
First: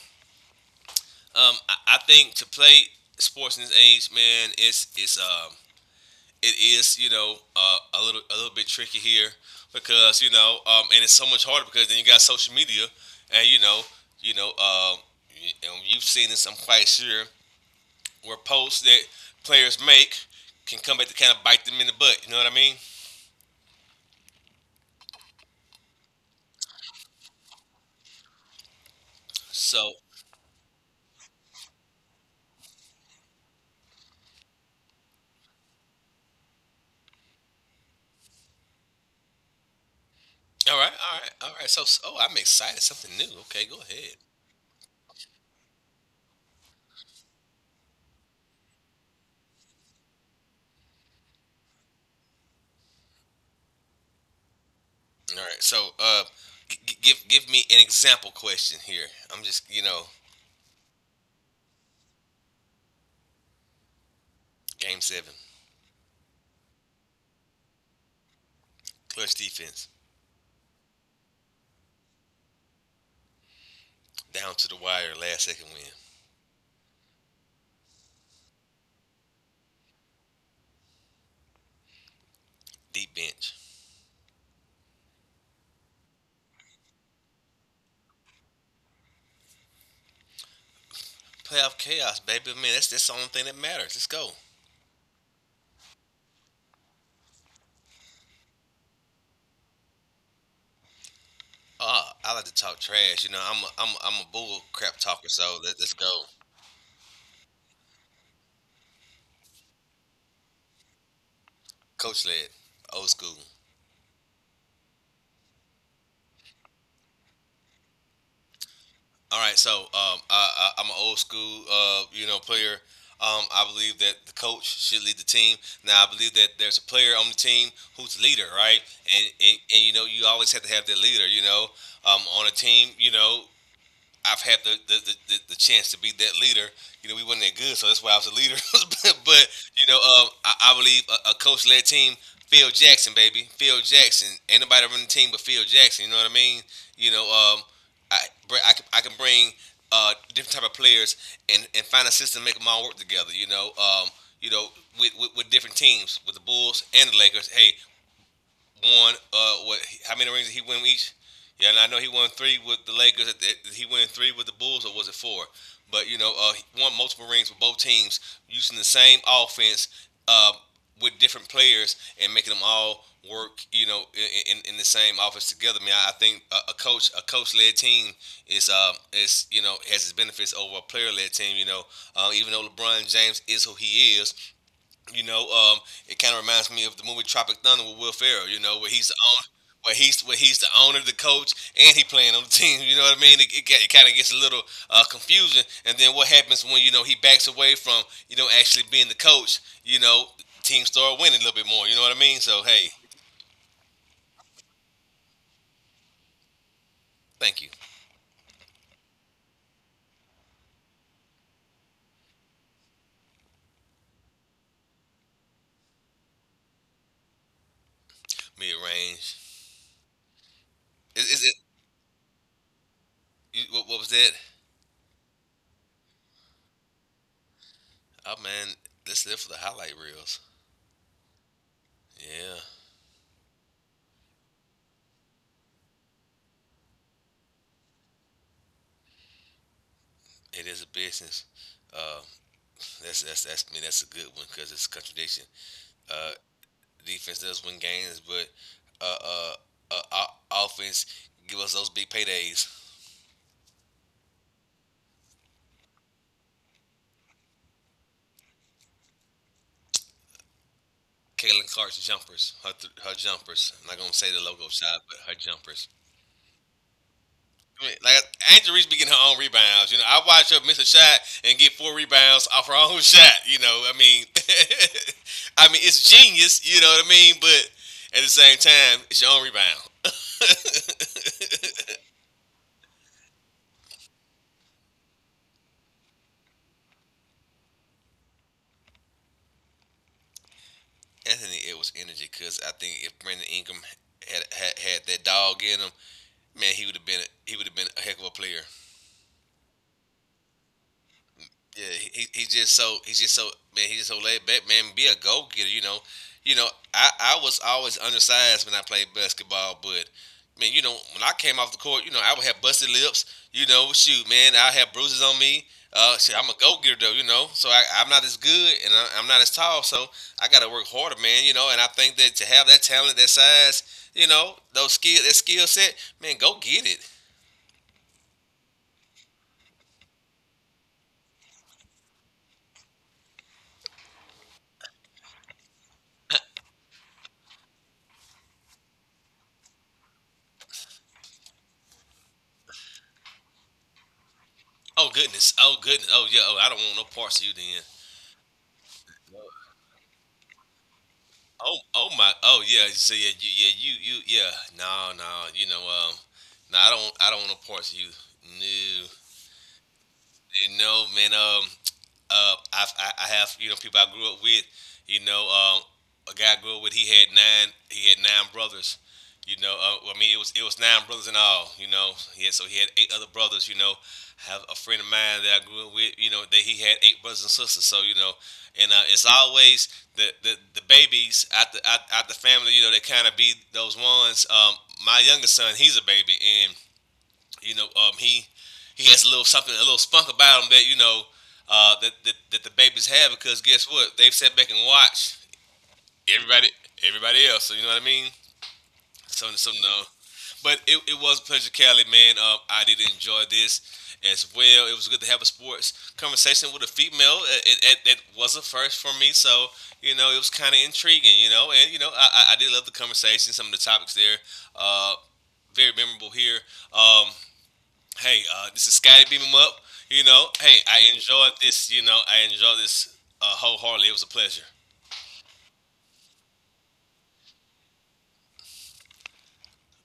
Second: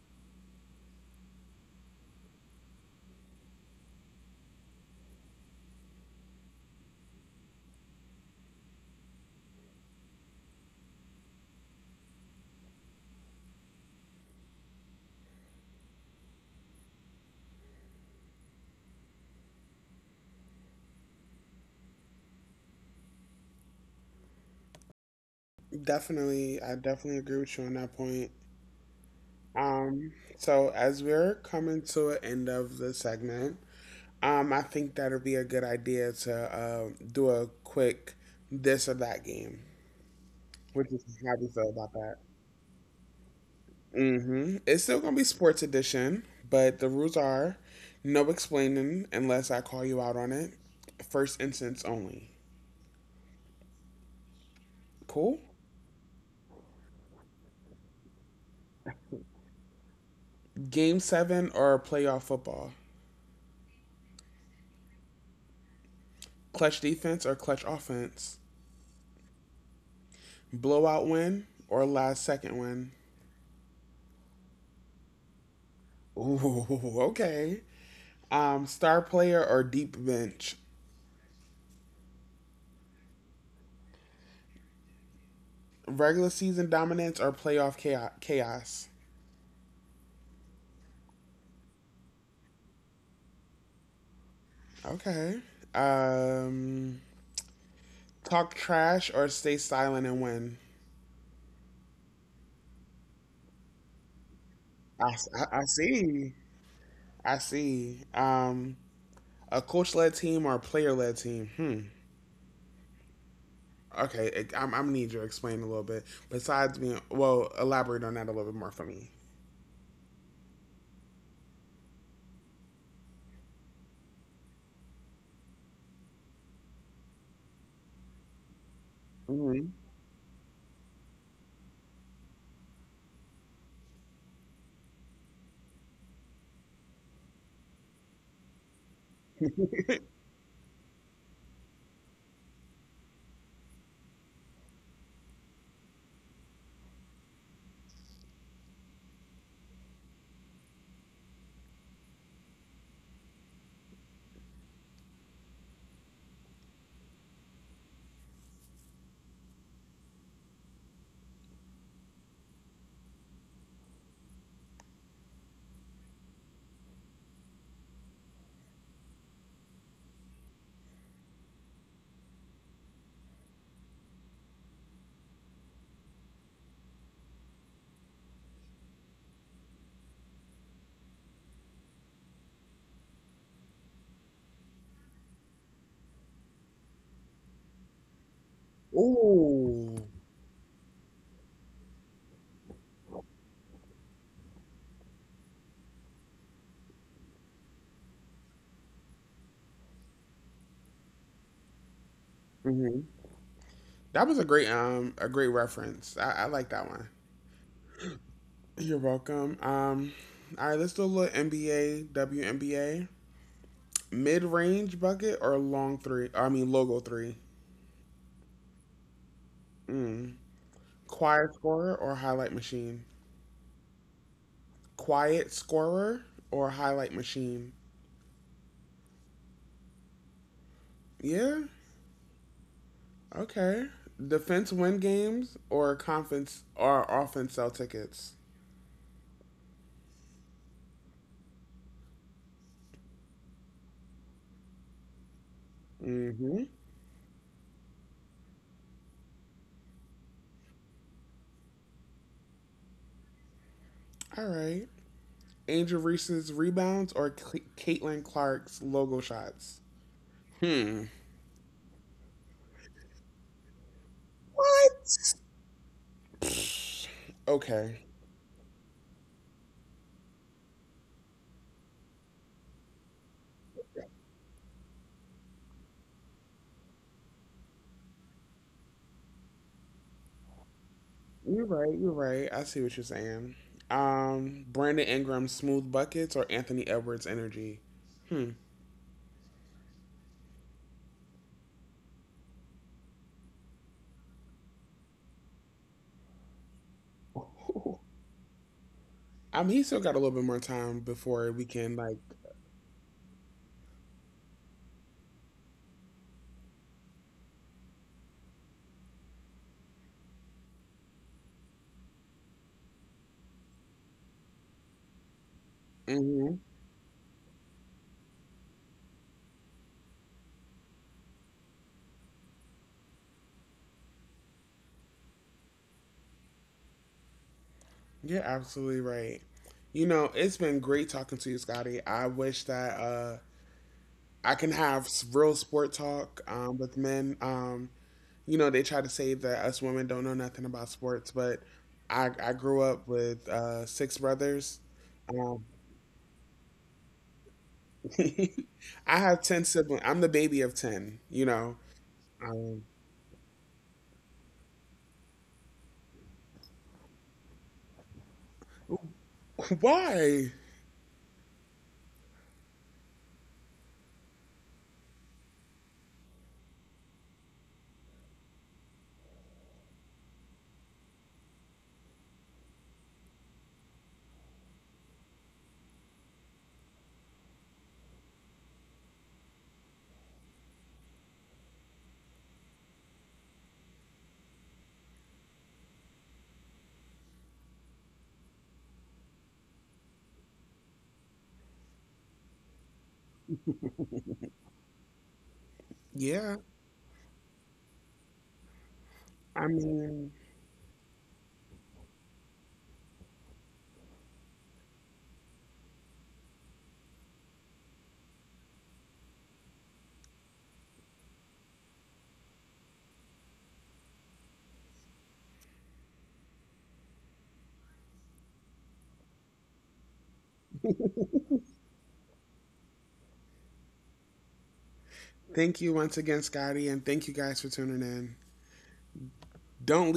Speaker 2: I think to play sports in this age, man, it is you know a little bit tricky here because you know and it's so much harder because then you got social media and you know and you've seen this I'm quite sure where posts that players make can come back to kind of bite them in the butt. You know what I mean?
Speaker 1: Definitely. I definitely agree with you on that point.
Speaker 2: So,
Speaker 1: Um, so as we're coming to an end of the segment, I think that'll be a good idea to do a quick this or that game. Which is how we
Speaker 2: all
Speaker 1: feel
Speaker 2: right.
Speaker 1: about that.
Speaker 2: Oh, I'm excited. Something new. Okay, go ahead.
Speaker 1: Mm-hmm. It's still gonna be sports edition, but the rules are no explaining unless I call you out on it. First instance only.
Speaker 2: All
Speaker 1: Cool?
Speaker 2: right. So, give me an example question here. I'm just you know,
Speaker 1: Game seven or playoff football?
Speaker 2: game 7,
Speaker 1: Clutch defense or clutch offense?
Speaker 2: clutch defense,
Speaker 1: Blowout win or last second win?
Speaker 2: down to the wire, last second win,
Speaker 1: Ooh. (laughs) Okay. Star player or deep bench?
Speaker 2: deep bench,
Speaker 1: Regular season dominance or playoff chaos?
Speaker 2: playoff chaos, baby. Man, that's the only thing that matters. Let's go.
Speaker 1: Okay. Um, Talk trash or stay silent and win?
Speaker 2: Ah, I like to talk trash. You know, I'm a bull crap
Speaker 1: I,
Speaker 2: talker. So
Speaker 1: I
Speaker 2: let's go.
Speaker 1: see. I see. A coach led team or player led team? Hmm.
Speaker 2: Coach led, old school.
Speaker 1: Okay, I'm gonna need you to explain a little bit. Besides being, well, elaborate on that a little bit more for me.
Speaker 2: All right, so I'm an old school, you know, player. I believe that the coach should lead the team. Now, I believe that there's a player on the team who's the leader, right? And and,
Speaker 1: Mm-hmm.
Speaker 2: and you know, you always have to have that leader. You know, on a team, you know, I've had the chance to be that leader. You know, we wasn't that good, so that's why I was a leader. (laughs) But you know, I believe a coach-led team, Phil Jackson, baby, Phil Jackson. Ain't nobody running the team but Phil Jackson. You know what I mean? You know, I I can bring different type of players and find a system to make them all work together. You know, with different teams, with the Bulls and the Lakers. Hey, won what how many rings did he win each? Yeah, and I know he won 3 with the Lakers. He won three with the Bulls, or was it 4? But you know, he won multiple rings with both teams using the same offense with different players and making them all work. You know, in the same offense together. I mean, a coach, a coach-led team is you know has its benefits over a player-led team. You know, even though LeBron James is who he is, you know, it kind of reminds me of the movie Tropic Thunder with Will Ferrell. You know, where he's the owner,
Speaker 1: Ooh.
Speaker 2: where he's the owner, the coach, and he playing on the (laughs) team. You know what I mean? It kind of gets a little confusing. And then what happens when you know he backs away from you know actually being the coach? You know, teams start winning a little bit more. You know what I mean? So hey,
Speaker 1: Hmm. That was a great reference. I like that one.
Speaker 2: thank you.
Speaker 1: You're welcome. All right, let's do a little NBA, WNBA, mid range bucket or long three. I mean logo three.
Speaker 2: Mid range.
Speaker 1: Mm.
Speaker 2: Is
Speaker 1: Quiet
Speaker 2: it?
Speaker 1: scorer or highlight machine.
Speaker 2: What was that?
Speaker 1: Quiet scorer or highlight machine.
Speaker 2: Oh man, that's it for the highlight reels.
Speaker 1: Yeah.
Speaker 2: Yeah,
Speaker 1: Okay. Defense win games or conference or offense sell tickets.
Speaker 2: it is a business. Uh, that's me. That's a good one because it's a contradiction. Uh,
Speaker 1: Mm-hmm.
Speaker 2: The defense does win games, but uh, uh, our offense give us those big paydays.
Speaker 1: All right. Angel Reese's rebounds or Caitlin Clark's logo shots. Hmm.
Speaker 2: Caitlin Clark's jumpers, her jumpers. I'm not gonna say the logo shot, but her
Speaker 1: What?
Speaker 2: jumpers. I
Speaker 1: Okay.
Speaker 2: mean, like Angela Reese be getting her own rebounds. You know, I watch her miss a shot and get 4 rebounds off her own (laughs) shot. You know, I mean, (laughs) I mean it's genius. You know what I mean? But at the same time, it's your own rebound. (laughs)
Speaker 1: You're right. You're right. I see what you're saying. Brandon Ingram's smooth buckets or Anthony Edwards' energy. Hmm. (laughs)
Speaker 2: Anthony Edwards' energy, because I think if Brandon Ingram had that dog in him, man, he would have been a heck of a player.
Speaker 1: I mean, he still got a little bit more time before we can
Speaker 2: Yeah,
Speaker 1: like.
Speaker 2: he's just so man he's just so laid back. Man, be a goal getter. You know I was always undersized when I played basketball, but man, you know when I came off the court, you know I would have busted lips. You know, shoot, man, I have bruises on me. Shit, I'm a
Speaker 1: Hmm.
Speaker 2: go getter though, you know. So I'm not as good and I'm not as tall, so I got to work harder, man. You know, and I think that to have that talent, that size, you know, that skill set, man, go get it.
Speaker 1: You're absolutely right. It's been great talking to you, Scotty. I wish that I can have real sport talk with men. They try to say that us women don't know nothing about sports, but I grew up with six brothers.
Speaker 2: Oh goodness.
Speaker 1: Um,
Speaker 2: Oh goodness. Oh yeah. Oh, I don't want no parts of you then.
Speaker 1: (laughs) I have 10 siblings. I'm the baby of 10.
Speaker 2: Oh, oh my. Oh
Speaker 1: Um,
Speaker 2: yeah. So yeah, yeah, yeah. No, no. You know, no, I don't want no parts of you. No,
Speaker 1: (laughs) why?
Speaker 2: No, man. I have you know people I grew up with. You know, a guy I grew up with. He had 9 brothers. You know, well, I mean, it was 9 brothers in all. You know, yeah. So he had 8 other brothers. You know, I have a friend of mine that I grew up with. You know, that he had 8 brothers and sisters. So you know, and it's always the babies out, out the family. You know, they kind of be those ones. My youngest son, he's a baby, and you know, he has a little something, a little spunk about him that you know that the babies have because guess what? They've sat back and watched
Speaker 1: Yeah.
Speaker 2: everybody everybody else. So you know what I mean?
Speaker 1: I
Speaker 2: Some no,
Speaker 1: mean,
Speaker 2: but it was a pleasure, Cali man. I did enjoy this as well. It was good to have a sports conversation with a female. It was a first for me, so you know it was kind of intriguing. You know, and you know I did love the conversation, some of the topics there. Uh, very memorable here. Um, hey, this is Scotty Beam 'em Up. You know, hey, I enjoyed this. You know, I enjoyed this wholeheartedly. It was a pleasure.
Speaker 1: thank you once again, Scotty, and thank you guys for tuning in. Don't